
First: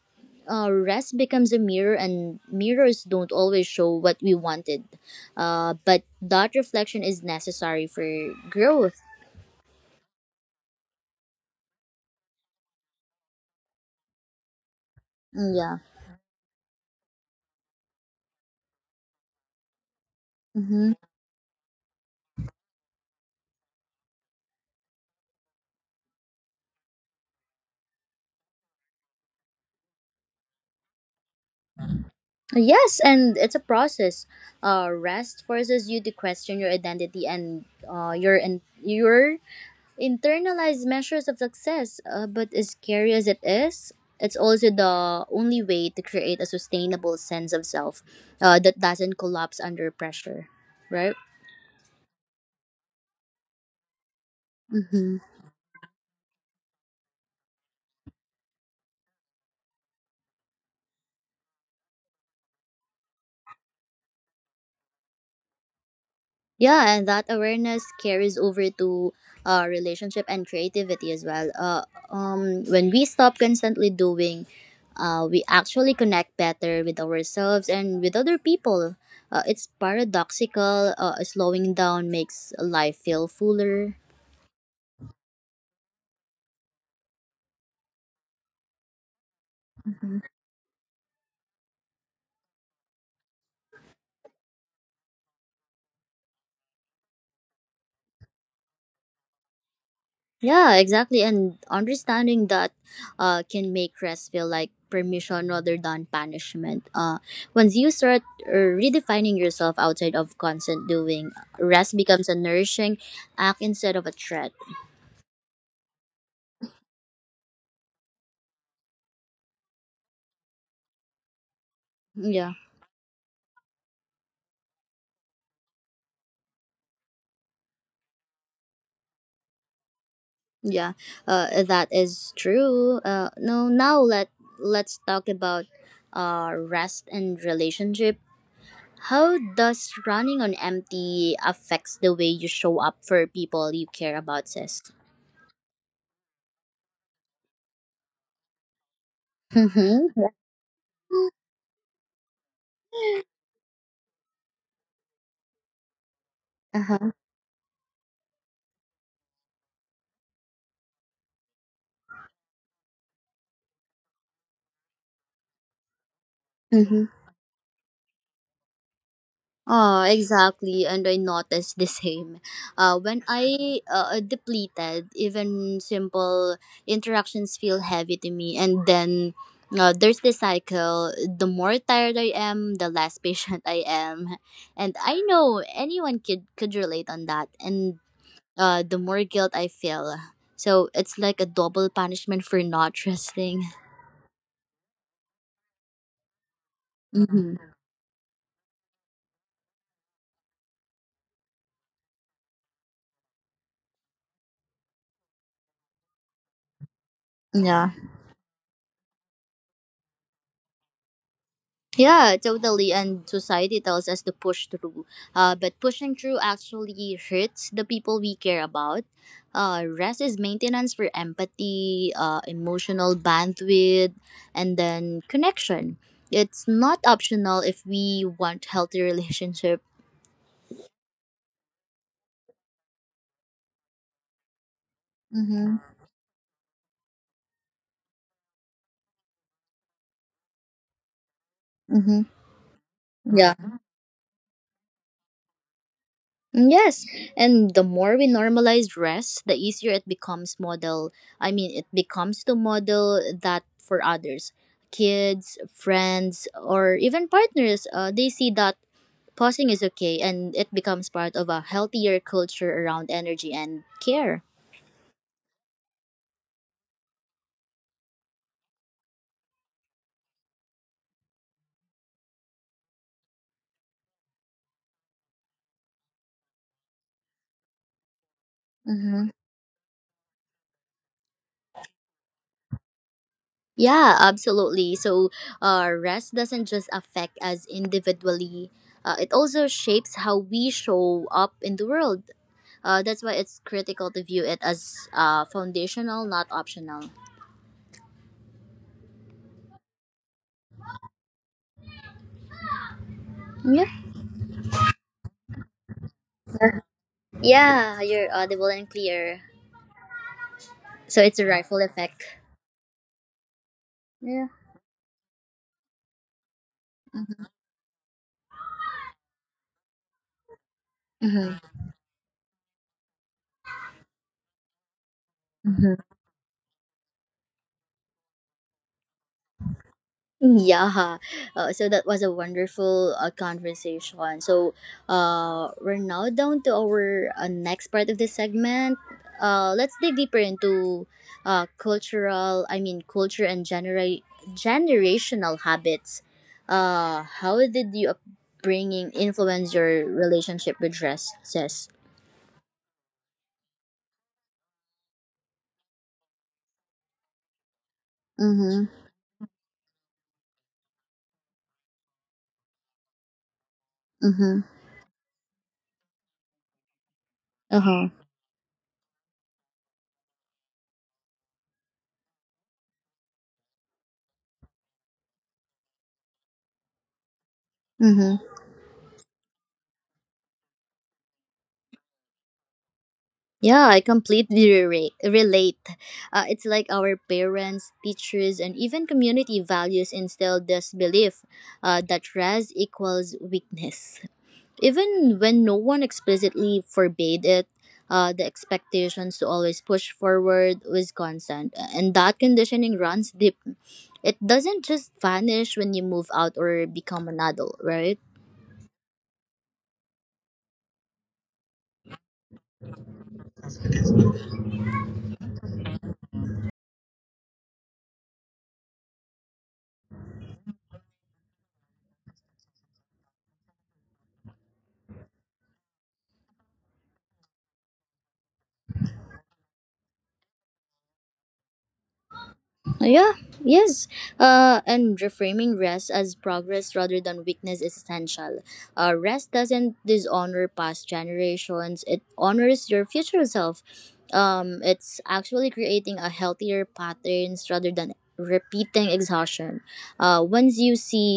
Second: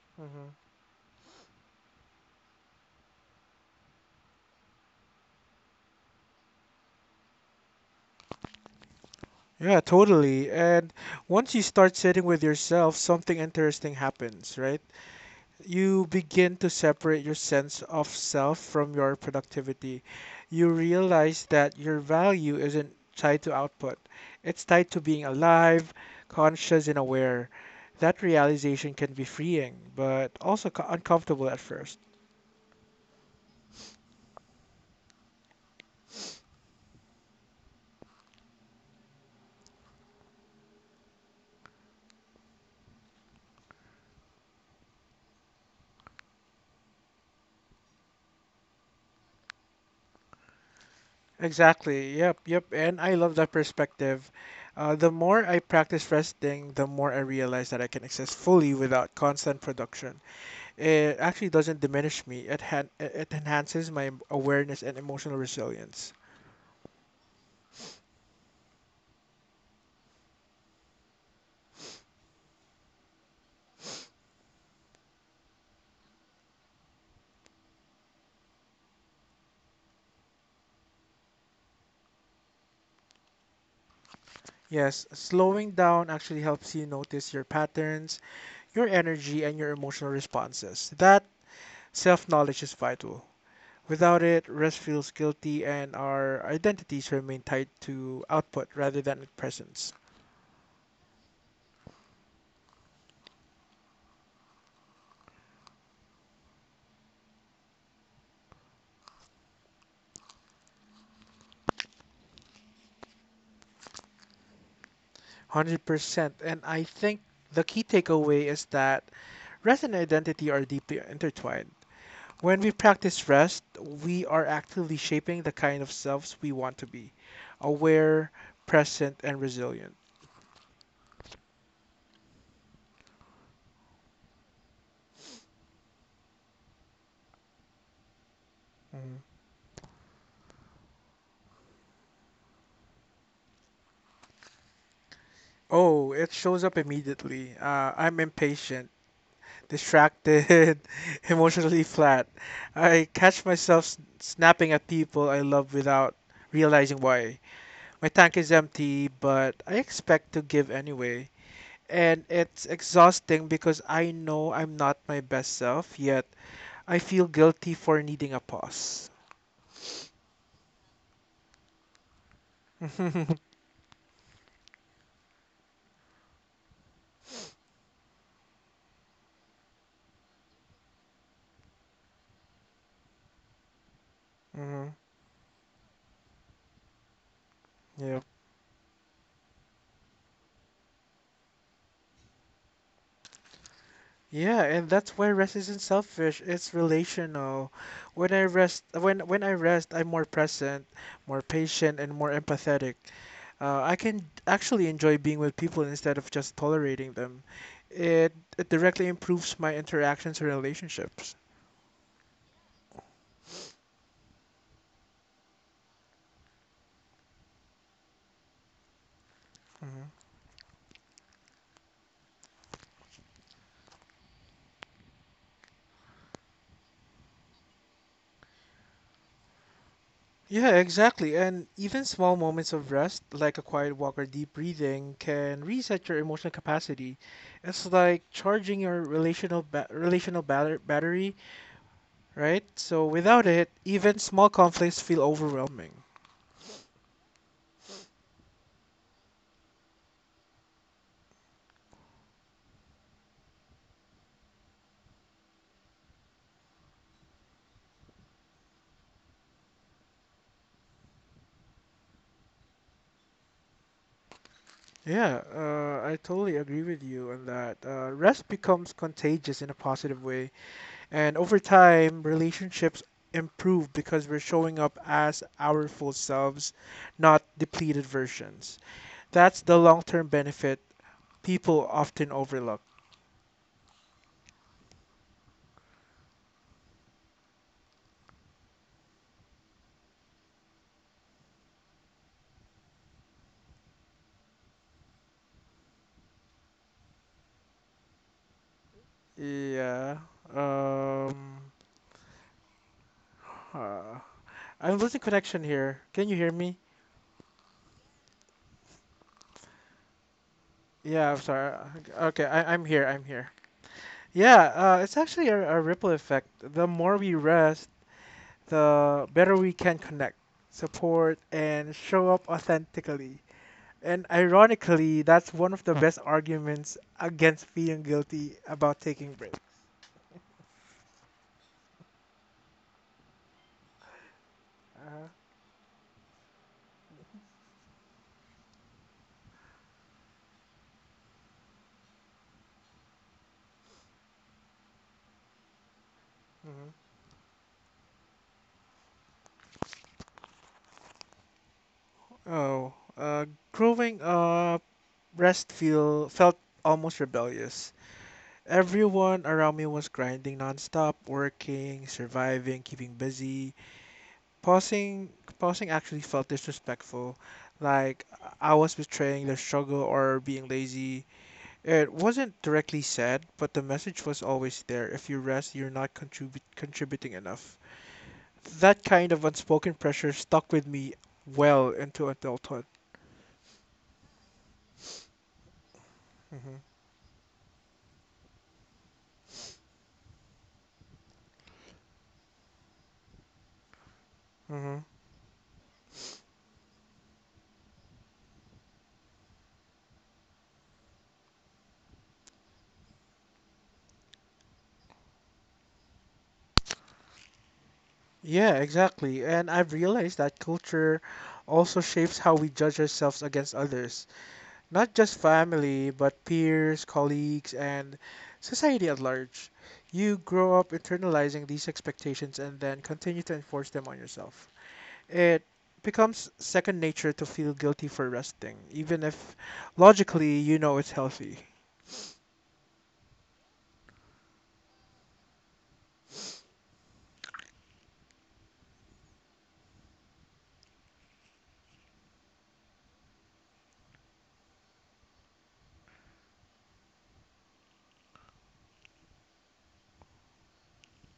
Speaker 1: Rest becomes a mirror and mirrors don't always show what we wanted, but that reflection is necessary for growth.
Speaker 2: Yeah, totally. And once you start sitting with yourself, something interesting happens, right?
Speaker 1: Mm, yeah.
Speaker 2: You begin to separate your sense of self from your productivity. You
Speaker 1: Mm-hmm.
Speaker 2: realize that your value isn't tied to output, it's tied to being alive, conscious, and aware. That realization can be freeing, but also uncomfortable at first.
Speaker 1: Yes, and it's a process. Rest forces you to question your identity and your internalized measures of success. But as scary as it is, it's also the only way to create a sustainable sense of self that doesn't collapse under pressure, right?
Speaker 2: Exactly. Yep. Yep. And I love that perspective.
Speaker 1: Mm-hmm.
Speaker 2: The more I practice resting, the more I realize that I can exist fully without constant production. It actually doesn't diminish me. It enhances my awareness and emotional resilience.
Speaker 1: Yeah, and that awareness carries over to relationship and creativity as well. When we stop constantly doing, we actually connect better with ourselves and with other people. It's paradoxical. Slowing down makes life feel fuller.
Speaker 2: Yes, slowing down actually helps you notice your patterns, your energy, and your emotional
Speaker 1: Mm-hmm.
Speaker 2: responses. That self knowledge is vital. Without it, rest feels guilty, and our identities remain tied to output rather than presence.
Speaker 1: Yeah, exactly. And understanding that can make rest feel like permission rather than punishment. Once you start redefining yourself outside of constant doing, rest becomes a nourishing act instead of a threat.
Speaker 2: 100%. And I think the key takeaway is that rest and identity are deeply intertwined.
Speaker 1: Yeah,
Speaker 2: When we practice rest, we are actively shaping the kind of selves we want to be: aware, present, and resilient.
Speaker 1: yeah, that is true. No, now let let's talk about rest and relationship. How does running on empty affects the way you show up for people you care about, sis?
Speaker 2: Oh, it shows up immediately. I'm impatient,
Speaker 1: Mm-hmm. Yeah.
Speaker 2: distracted, emotionally flat. I catch myself snapping at people I love without realizing
Speaker 1: Uh-huh.
Speaker 2: why. My tank is empty, but I expect to give anyway. And it's exhausting because I know I'm not my best self, yet I
Speaker 1: Mm-hmm.
Speaker 2: feel guilty for needing a pause.
Speaker 1: Oh, exactly. And I noticed the same. When I depleted, even simple interactions feel heavy to me. And then there's the cycle. The more tired I am, the less patient I am.
Speaker 2: Hmm.
Speaker 1: And I know anyone could relate on that. And
Speaker 2: Yep.
Speaker 1: the more guilt I feel. So it's like a double punishment for not trusting.
Speaker 2: Yeah, and that's why rest isn't selfish. It's
Speaker 1: Mm-hmm.
Speaker 2: relational. When I rest, I'm more present, more patient, and more empathetic. I can actually enjoy being with people instead of just tolerating them.
Speaker 1: Yeah.
Speaker 2: It it directly improves my interactions and relationships.
Speaker 1: Yeah, totally. And society tells us to push through. But pushing through actually hurts the people we care about. Rest is maintenance for empathy, emotional bandwidth, and then connection. It's not optional if we want healthy relationship.
Speaker 2: Yeah, exactly. And even small moments of rest, like a quiet walk or deep breathing, can
Speaker 1: Mm-hmm.
Speaker 2: reset your emotional capacity. It's like charging your relational battery,
Speaker 1: Mm-hmm.
Speaker 2: right? So without
Speaker 1: Yeah.
Speaker 2: it, even small conflicts feel overwhelming.
Speaker 1: Yes, and the more we normalize rest, the easier it becomes model. I mean, it becomes to model that for others, kids, friends, or even partners. They see that pausing is okay, and it becomes part of a healthier culture around energy and care.
Speaker 2: Yeah, I totally agree with you on that. Rest becomes contagious in a positive way, and over time, relationships improve because we're showing up as our full selves, not depleted versions.
Speaker 1: Mm-hmm.
Speaker 2: That's the long-term benefit people often overlook.
Speaker 1: Yeah, absolutely. So, rest doesn't just affect us individually. It also shapes how we show up in the world. That's why it's critical to view it as foundational, not optional.
Speaker 2: Yeah. Um,
Speaker 1: Yeah.
Speaker 2: huh. I'm losing connection here. Can you hear me?
Speaker 1: Yeah, you're audible and clear. So
Speaker 2: Yeah, I'm
Speaker 1: it's a
Speaker 2: sorry.
Speaker 1: rifle effect.
Speaker 2: Okay, I'm here. I'm here.
Speaker 1: Yeah.
Speaker 2: Yeah, it's actually a ripple effect. The more we
Speaker 1: Mm-hmm.
Speaker 2: rest, the better we can connect, support,
Speaker 1: Mm-hmm.
Speaker 2: and show up authentically. And ironically, that's one of the best arguments against feeling guilty about taking breaks.
Speaker 1: Mm, yeah, so that was a wonderful conversation. So
Speaker 2: Uh-huh.
Speaker 1: we're now down to our next part of this segment. Let's dig deeper into I mean, culture and generational habits.
Speaker 2: Mhm.
Speaker 1: How did your upbringing influence your relationship with dresses?
Speaker 2: Oh, growing up, rest feel felt almost rebellious.
Speaker 1: Mm-hmm.
Speaker 2: Everyone around me was grinding nonstop, working, surviving, keeping busy.
Speaker 1: Mm-hmm.
Speaker 2: Pausing, pausing actually felt disrespectful,
Speaker 1: Uh-huh.
Speaker 2: like I was betraying their struggle or being lazy. It wasn't directly said, but the message was always there. If you rest, you're not contributing enough.
Speaker 1: Mm-hmm.
Speaker 2: That kind of unspoken pressure stuck with me well into adulthood.
Speaker 1: Yeah, I completely relate. It's
Speaker 2: Hmm.
Speaker 1: like our parents, teachers, and even community values instilled this belief that rest equals weakness.
Speaker 2: Hmm.
Speaker 1: Even when no one explicitly forbade it, the expectations to always push forward was constant, and that conditioning runs deep. It doesn't just vanish when you move out or become an adult, right?
Speaker 2: Yeah, exactly. And I've realized that culture also shapes how we judge ourselves against others, not just family, but peers, colleagues, and society at large. You grow up internalizing these expectations and then continue to enforce them on yourself. It becomes second nature to feel guilty for resting, even if logically you know it's healthy.
Speaker 1: Yeah, yes. And reframing rest as progress rather than weakness is essential. Rest doesn't dishonor past generations, it honors your future self. It's actually creating a healthier patterns rather than repeating exhaustion. Once you see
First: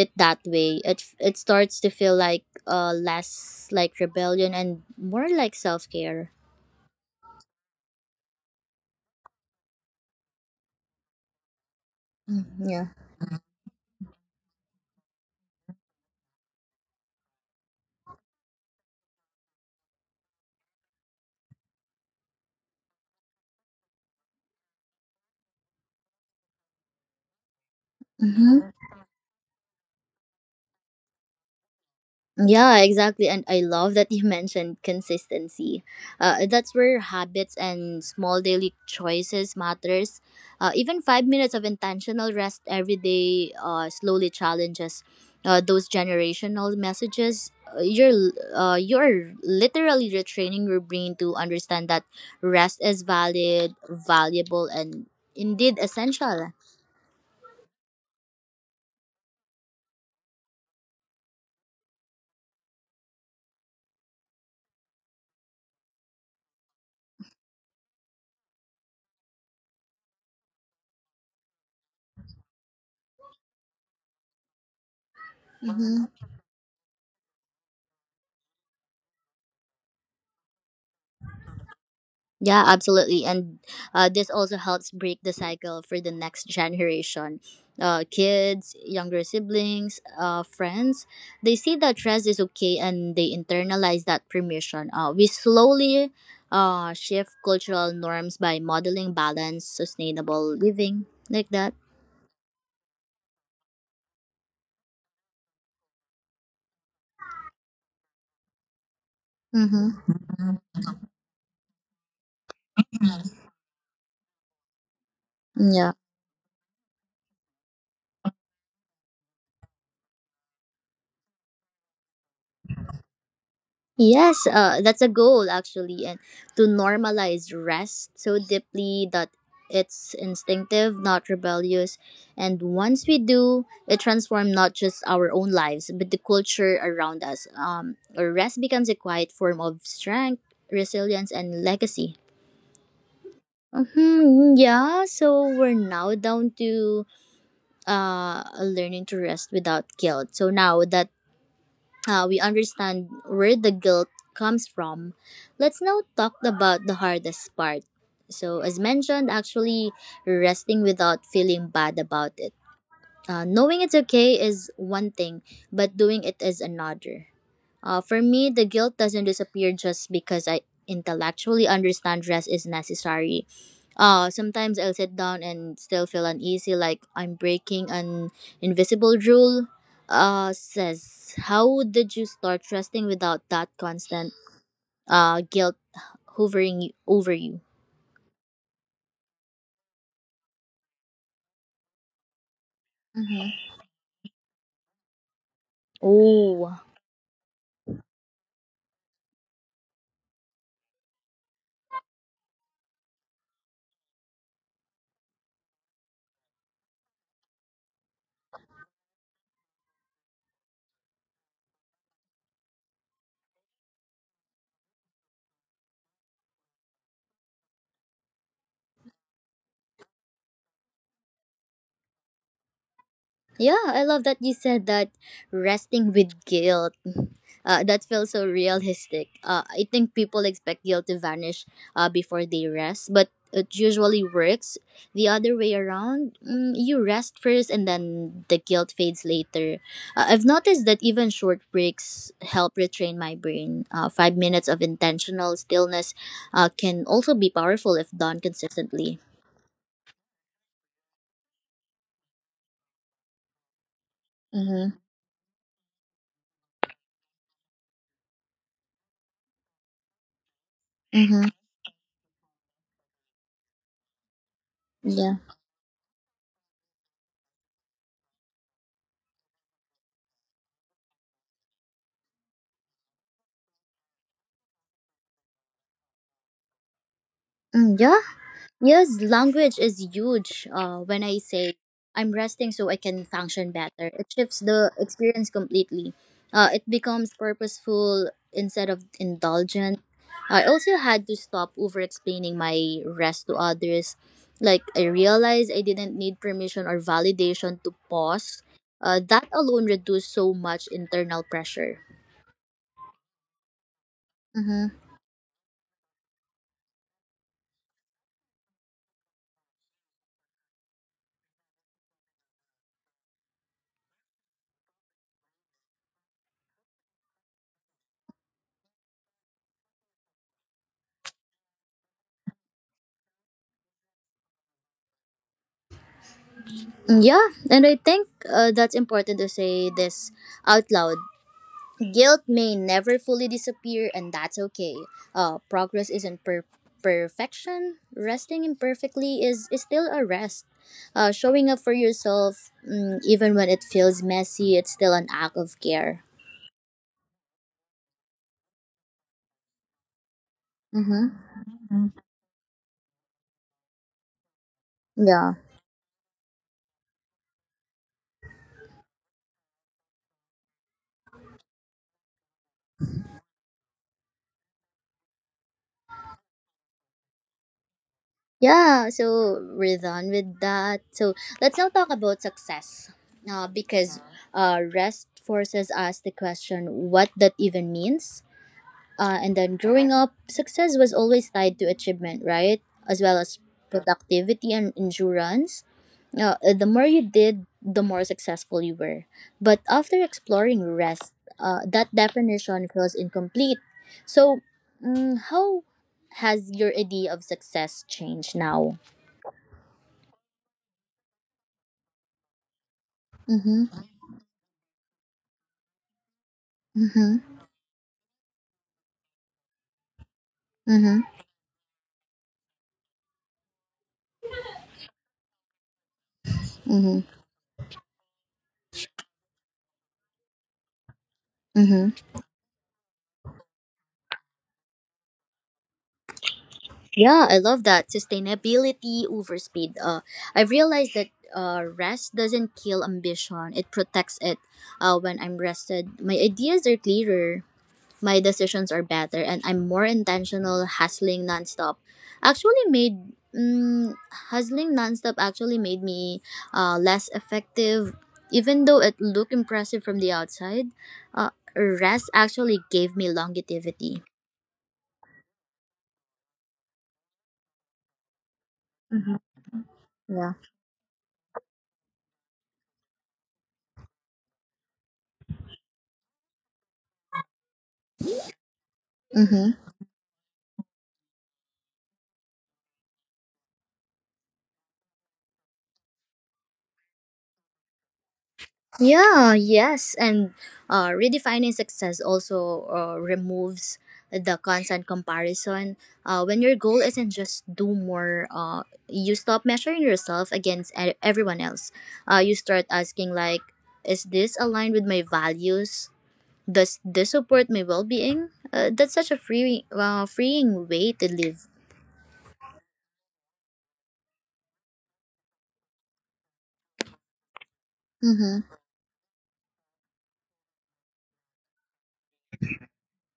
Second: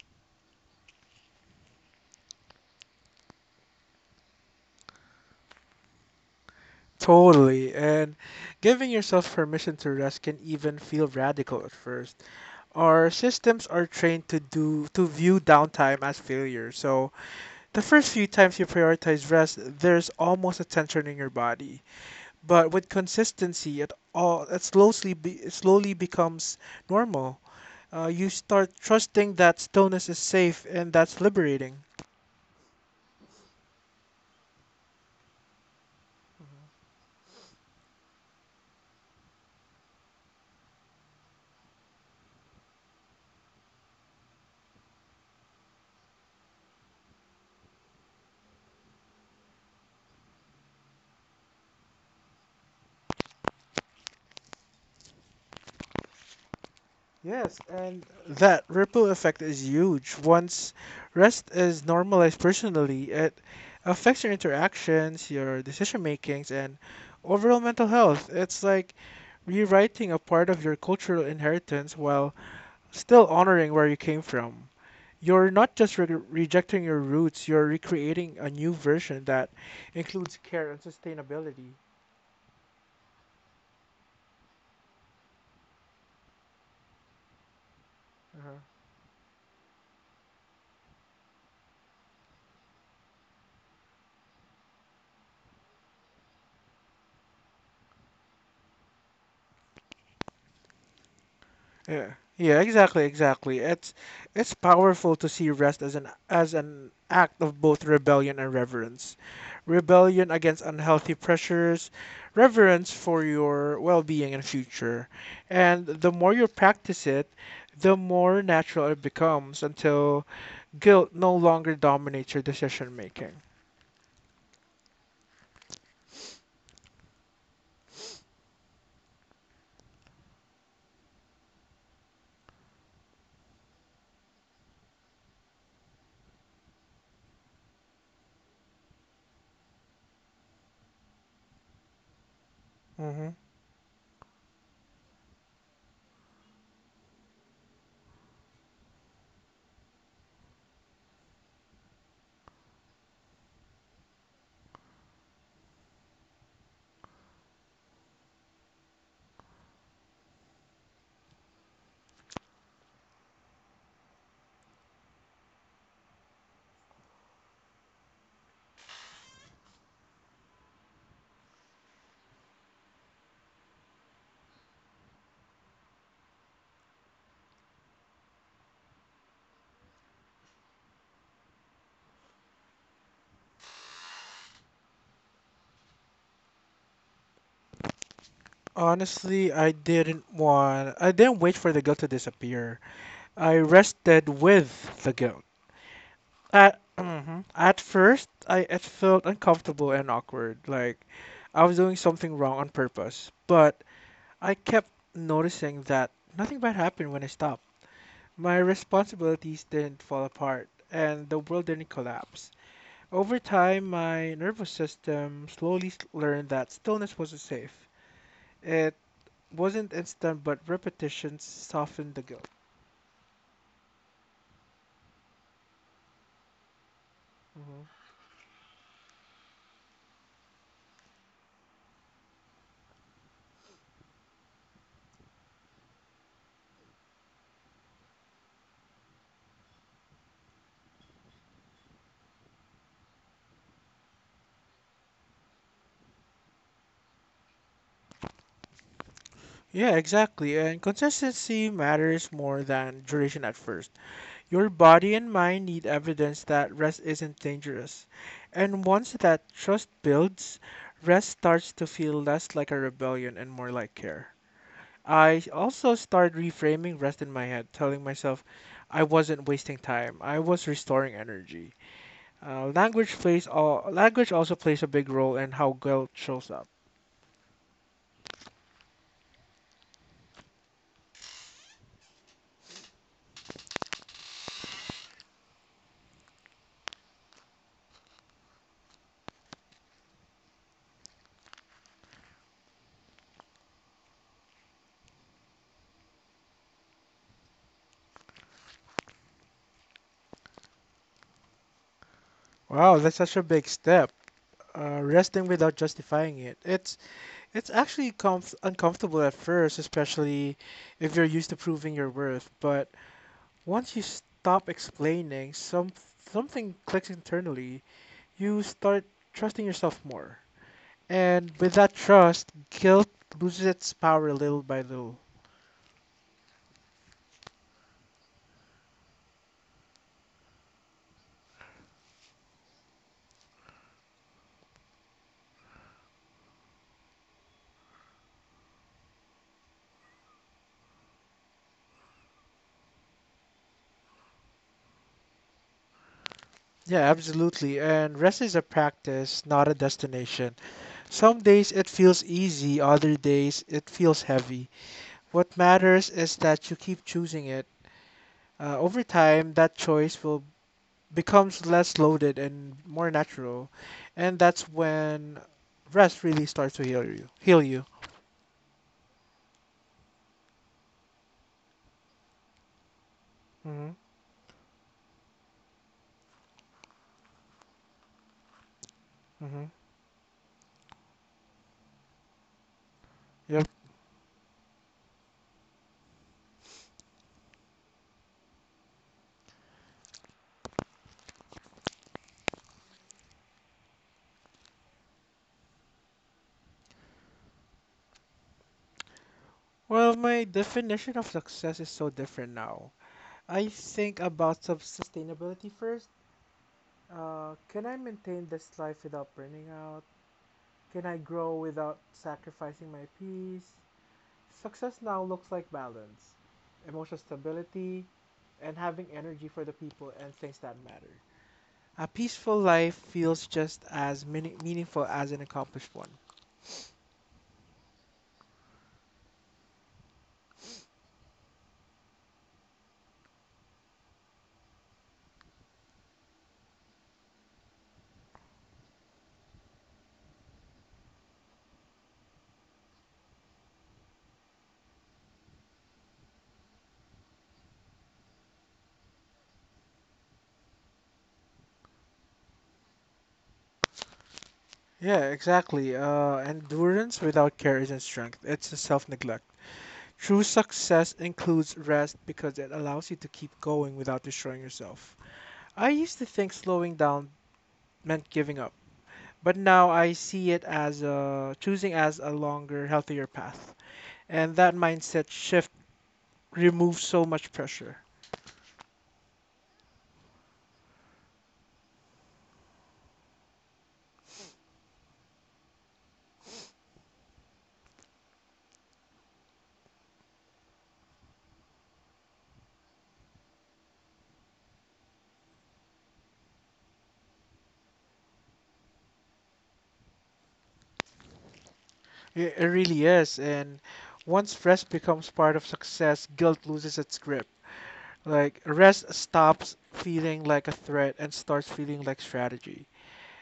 Speaker 1: it that way, it starts to feel like less like rebellion and more like self care.
Speaker 2: Totally. And giving yourself permission to rest can even feel radical at first.
Speaker 1: Yeah.
Speaker 2: Our systems are trained to do to view downtime as failure. So the first few times you prioritize rest, there's almost a tension in your body. But with consistency, it all it slowly be, it slowly becomes normal. You
Speaker 1: Mm-hmm.
Speaker 2: start trusting that stillness is safe and that's liberating.
Speaker 1: Yeah, exactly. And I love that you mentioned consistency. That's where habits and small daily choices matters. Even 5 minutes of intentional rest every day slowly challenges those generational messages. You're literally retraining your brain to understand that rest is valid, valuable, and indeed essential.
Speaker 2: Yes, and that ripple effect is huge. Once rest is normalized personally, it affects your interactions, your decision makings, and overall mental health. It's like rewriting a part of your cultural inheritance while still honoring where you came from. You're not just rejecting your roots, you're recreating a new version that includes care and sustainability.
Speaker 1: Yeah, absolutely. And this also helps break the cycle for the next generation. Uh,
Speaker 2: Uh-huh.
Speaker 1: kids, younger siblings, friends, they see that rest is okay and they internalize that permission. We slowly shift cultural norms by modeling balance, sustainable living, like that.
Speaker 2: Yeah. Yeah, exactly. It's powerful to see rest as an act of both rebellion and reverence.
Speaker 1: Mm-hmm.
Speaker 2: Rebellion against unhealthy pressures, reverence for your well-being and future. And
Speaker 1: Yeah.
Speaker 2: the more you practice it, the more natural it becomes until guilt no longer dominates your decision making.
Speaker 1: Yes, that's a goal actually, and to normalize rest so deeply that it's instinctive, not rebellious. And once we do, it transforms not just our own lives, but the culture around us. Rest becomes a quiet form of strength, resilience, and legacy.
Speaker 2: Hmm.
Speaker 1: Yeah, so we're now down to learning to rest without guilt. So now that we understand where the guilt comes from, let's now talk about the hardest part. So, as mentioned, actually resting without feeling bad about it. Knowing it's okay is one thing, but doing it is another. For me, the guilt doesn't disappear just because I intellectually understand rest is necessary. Sometimes I'll sit down and still feel uneasy, like I'm breaking an invisible rule. Says, how did you start trusting without that constant guilt hovering over you?
Speaker 2: Honestly, I didn't wait for the guilt to disappear. I
Speaker 1: hmm
Speaker 2: rested with the guilt.
Speaker 1: Oh,
Speaker 2: At first, I it felt uncomfortable and awkward, like I was doing something wrong on purpose. But I kept noticing that nothing bad happened when I stopped. My responsibilities didn't fall apart, and the world didn't collapse. Over time, my nervous system learned that stillness wasn't safe. It wasn't instant, but repetition softened the guilt.
Speaker 1: yeah, I love that you said that, resting with guilt. Uh,
Speaker 2: Mhm.
Speaker 1: that feels so realistic. I think people expect guilt to vanish before they rest, but it usually works the other way around. You rest first and then the guilt fades later. I've noticed that even short breaks help retrain my brain. Five minutes of intentional stillness can also be powerful if done consistently.
Speaker 2: Yeah, exactly. And consistency matters more than duration at first. Your
Speaker 1: Mm-hmm.
Speaker 2: body and mind need evidence that rest isn't dangerous. And once that trust builds, rest
Speaker 1: Mm-hmm.
Speaker 2: starts to feel less like a rebellion and more like care.
Speaker 1: Yeah.
Speaker 2: I also started reframing rest in my head, telling myself I wasn't wasting time. I was restoring energy. Language also plays a big role in how guilt shows up.
Speaker 1: Mm, yeah, yes, language is huge. When I say I'm resting so I can function better, it shifts the experience completely. It becomes purposeful instead of indulgent. I also had to stop over explaining my rest to others. Like, I realized I didn't need permission or validation to pause. That alone reduced so much internal pressure.
Speaker 2: Wow, that's such a big step.
Speaker 1: Mm-hmm.
Speaker 2: Resting without justifying it. It's actually uncomfortable at first, especially if you're used to proving your worth. But once you stop explaining, something clicks internally. You start trusting yourself more, and with that trust, guilt loses its power little by little.
Speaker 1: Yeah, and I think that's important to say this out loud. Guilt may never fully disappear, and that's okay. Progress isn't perfection. Resting imperfectly is still a rest. Showing up for yourself, even when it feels messy, it's still an act of care.
Speaker 2: Yeah, absolutely. And rest is a practice, not a destination.
Speaker 1: Mm-hmm.
Speaker 2: Some days it feels easy, other days it feels heavy.
Speaker 1: Yeah.
Speaker 2: What matters is that you keep choosing it. Over time, that choice will becomes less loaded and more natural, and that's when rest really starts to heal you. Heal you.
Speaker 1: Yeah, so we're done with that. So let's now talk about success. Uh,
Speaker 2: Hmm.
Speaker 1: because rest forces us to question what that even means. And
Speaker 2: Hmm.
Speaker 1: then growing up, success was always tied to achievement, right? As well as
Speaker 2: Yep.
Speaker 1: productivity and endurance. The more you did, the more successful you were. But after exploring rest, that definition feels incomplete. So, how has your idea of success changed now?
Speaker 2: Well, my definition of success is so different now. I
Speaker 1: Mm-hmm.
Speaker 2: think about sustainability first.
Speaker 1: Mm-hmm.
Speaker 2: Can I maintain this life without burning out? Can I
Speaker 1: Mm-hmm.
Speaker 2: grow without sacrificing my peace? Success now looks like balance, emotional
Speaker 1: Mm-hmm.
Speaker 2: stability, and having energy for the people and things that matter. A
Speaker 1: Mm-hmm.
Speaker 2: peaceful life feels just as meaningful as an accomplished one.
Speaker 1: Yeah, I love that sustainability over speed. I've realized that rest doesn't kill ambition; it protects it. When I'm rested, my ideas are clearer, my decisions are better, and I'm more intentional. Actually made mm, Hustling nonstop actually made me less effective, even though it looked impressive from the outside. Uh, rest actually gave me longevity.
Speaker 2: Yeah, exactly. Endurance without care isn't strength, it's a self
Speaker 1: Mhm.
Speaker 2: neglect. True
Speaker 1: Yeah.
Speaker 2: success includes rest because it allows you to keep going without destroying yourself. I used to think slowing down meant giving up, but now
Speaker 1: Mm-hmm.
Speaker 2: I see it as choosing as a longer, healthier path. And that mindset shift removes so much pressure.
Speaker 1: Yeah, yes, and redefining success also removes the constant comparison. When your goal isn't just do more, you stop measuring yourself against everyone else. You start asking like, is this aligned with my values? Does this support my well-being? That's such a freeing way to live.
Speaker 2: It really is. And once rest becomes part of success, guilt loses its grip. Like, rest stops feeling like a threat and starts feeling like strategy.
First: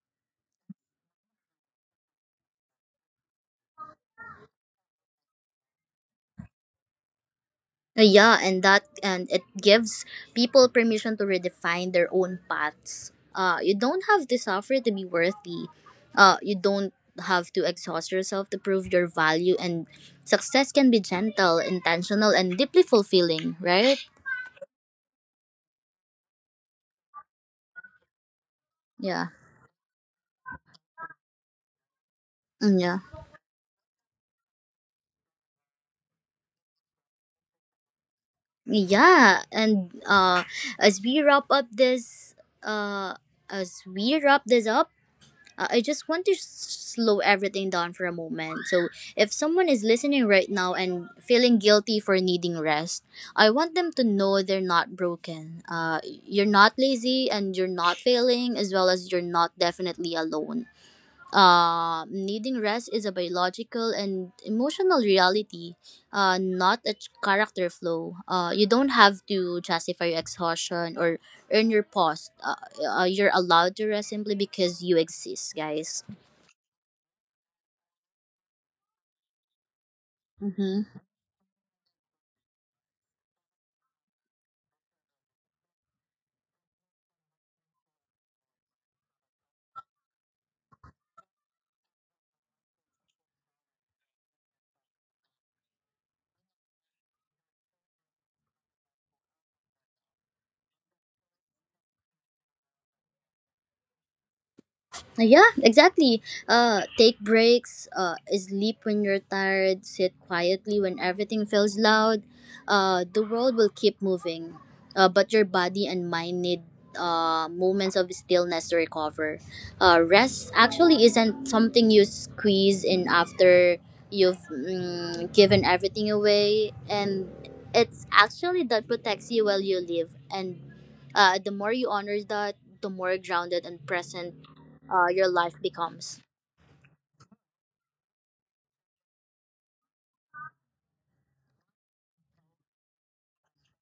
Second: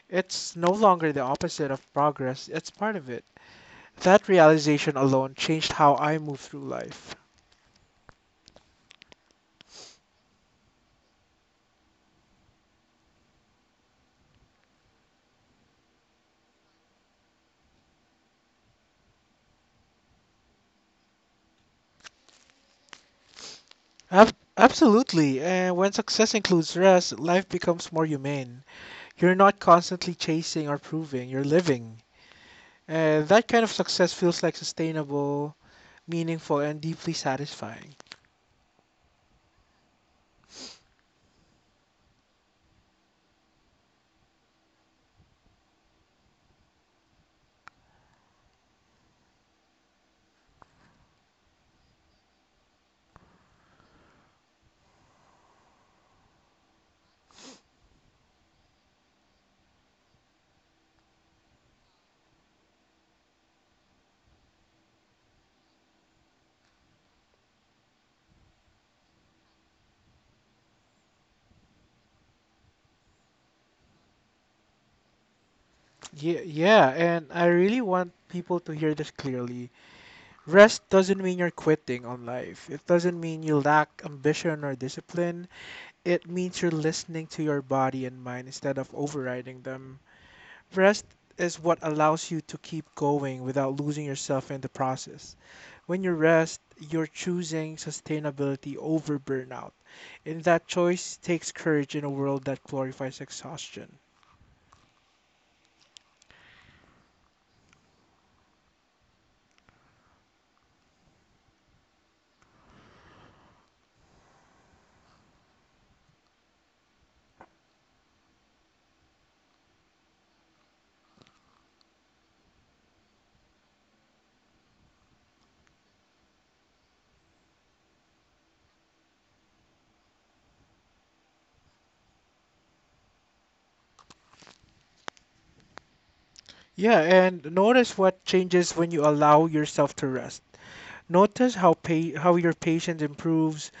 Speaker 2: It's no longer the opposite of progress, it's part of it. That realization alone changed how I move through life.
Speaker 1: Yeah, and it gives people permission to redefine their own paths. You don't have to suffer to be worthy. You don't have to exhaust yourself to prove your value. And success can be gentle, intentional, and deeply fulfilling. Right?
Speaker 2: Absolutely. And when success includes rest, life becomes more humane.
Speaker 1: Yeah.
Speaker 2: You're not constantly chasing or proving, you're living.
Speaker 1: Mm, yeah.
Speaker 2: And that kind of success feels like sustainable, meaningful, and deeply satisfying.
Speaker 1: Yeah. And as we wrap up this, uh, as we wrap this up, I just want to slow everything down for a moment. So, if someone is listening right now and feeling guilty for needing rest, I want them to know they're not broken. You're not lazy and you're not failing, as well as you're not definitely alone. Needing rest is a biological and emotional reality, not a character flaw. You don't have to justify your exhaustion or earn your post. You're allowed to rest simply because you exist, guys.
Speaker 2: Yeah, yeah, and I really want people to hear this clearly.
Speaker 1: Mm-hmm.
Speaker 2: Rest doesn't mean you're quitting on life. It doesn't mean you lack ambition or discipline. It means you're listening to your body and mind instead of overriding them. Rest is what allows you to keep going without losing yourself in the process. When you rest, you're choosing sustainability over burnout. And that choice takes courage in a world that glorifies exhaustion.
Speaker 1: Yeah, exactly. Take breaks, sleep when you're tired, sit quietly when everything feels loud. The world will keep moving, but your body and mind need moments of stillness to recover. Rest actually isn't something you squeeze in after you've given everything away, and it's actually that protects you while you live. And the more you honor that, the more grounded and present your life becomes.
Speaker 2: Yeah, and notice what changes when you allow yourself to rest. Notice how your patience improves,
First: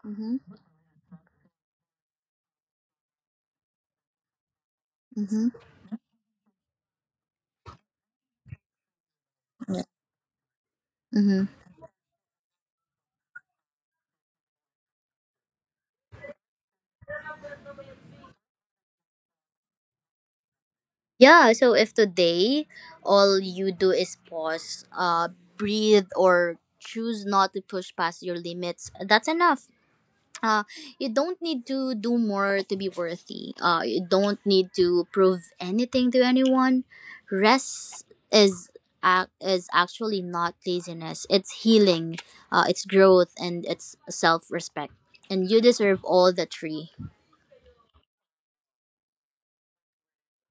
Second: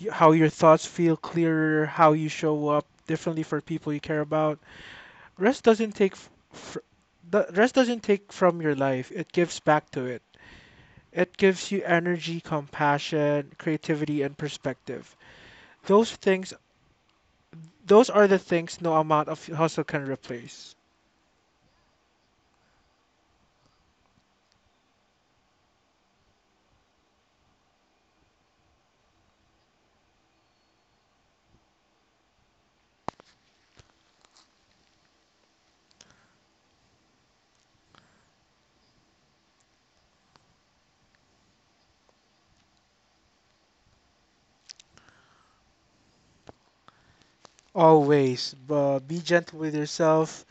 Speaker 2: how your
Speaker 1: Mm-hmm.
Speaker 2: thoughts feel clearer, how you show up differently for people you care about.
Speaker 1: Mm-hmm.
Speaker 2: Rest doesn't take f- fr- the rest doesn't take from your life. It gives
Speaker 1: Yeah.
Speaker 2: back to it. It
Speaker 1: Mm-hmm.
Speaker 2: gives you energy, compassion, creativity, and perspective. Those things, those are the things no amount of hustle can replace.
Speaker 1: Yeah, so if today all you do is pause, breathe, or choose not to push past your limits, that's enough. Uh, you don't need to do more to be worthy. You don't need to prove anything to anyone. Rest is is actually not laziness. It's healing. It's growth and it's self respect. And you deserve all the tree.
Speaker 2: Always, but be gentle with yourself.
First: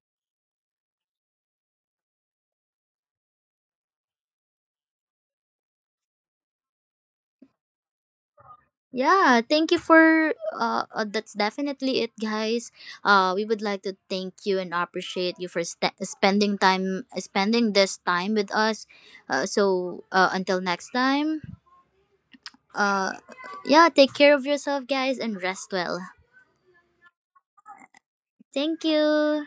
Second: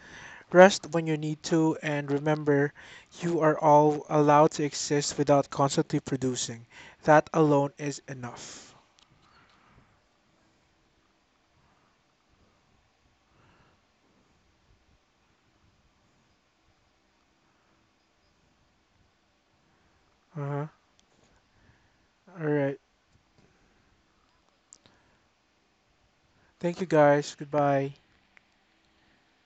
Speaker 2: Rest when you need to, and remember, you are all allowed to exist without constantly producing. That alone is enough.
Speaker 1: Yeah, thank you for that's definitely it guys. We would like to thank you and appreciate you for spending this time with us. Until
Speaker 2: Uh-huh.
Speaker 1: next time,
Speaker 2: All right.
Speaker 1: uh yeah, take care of yourself guys and rest well.
Speaker 2: Thank you, guys. Goodbye.
Speaker 1: Thank you.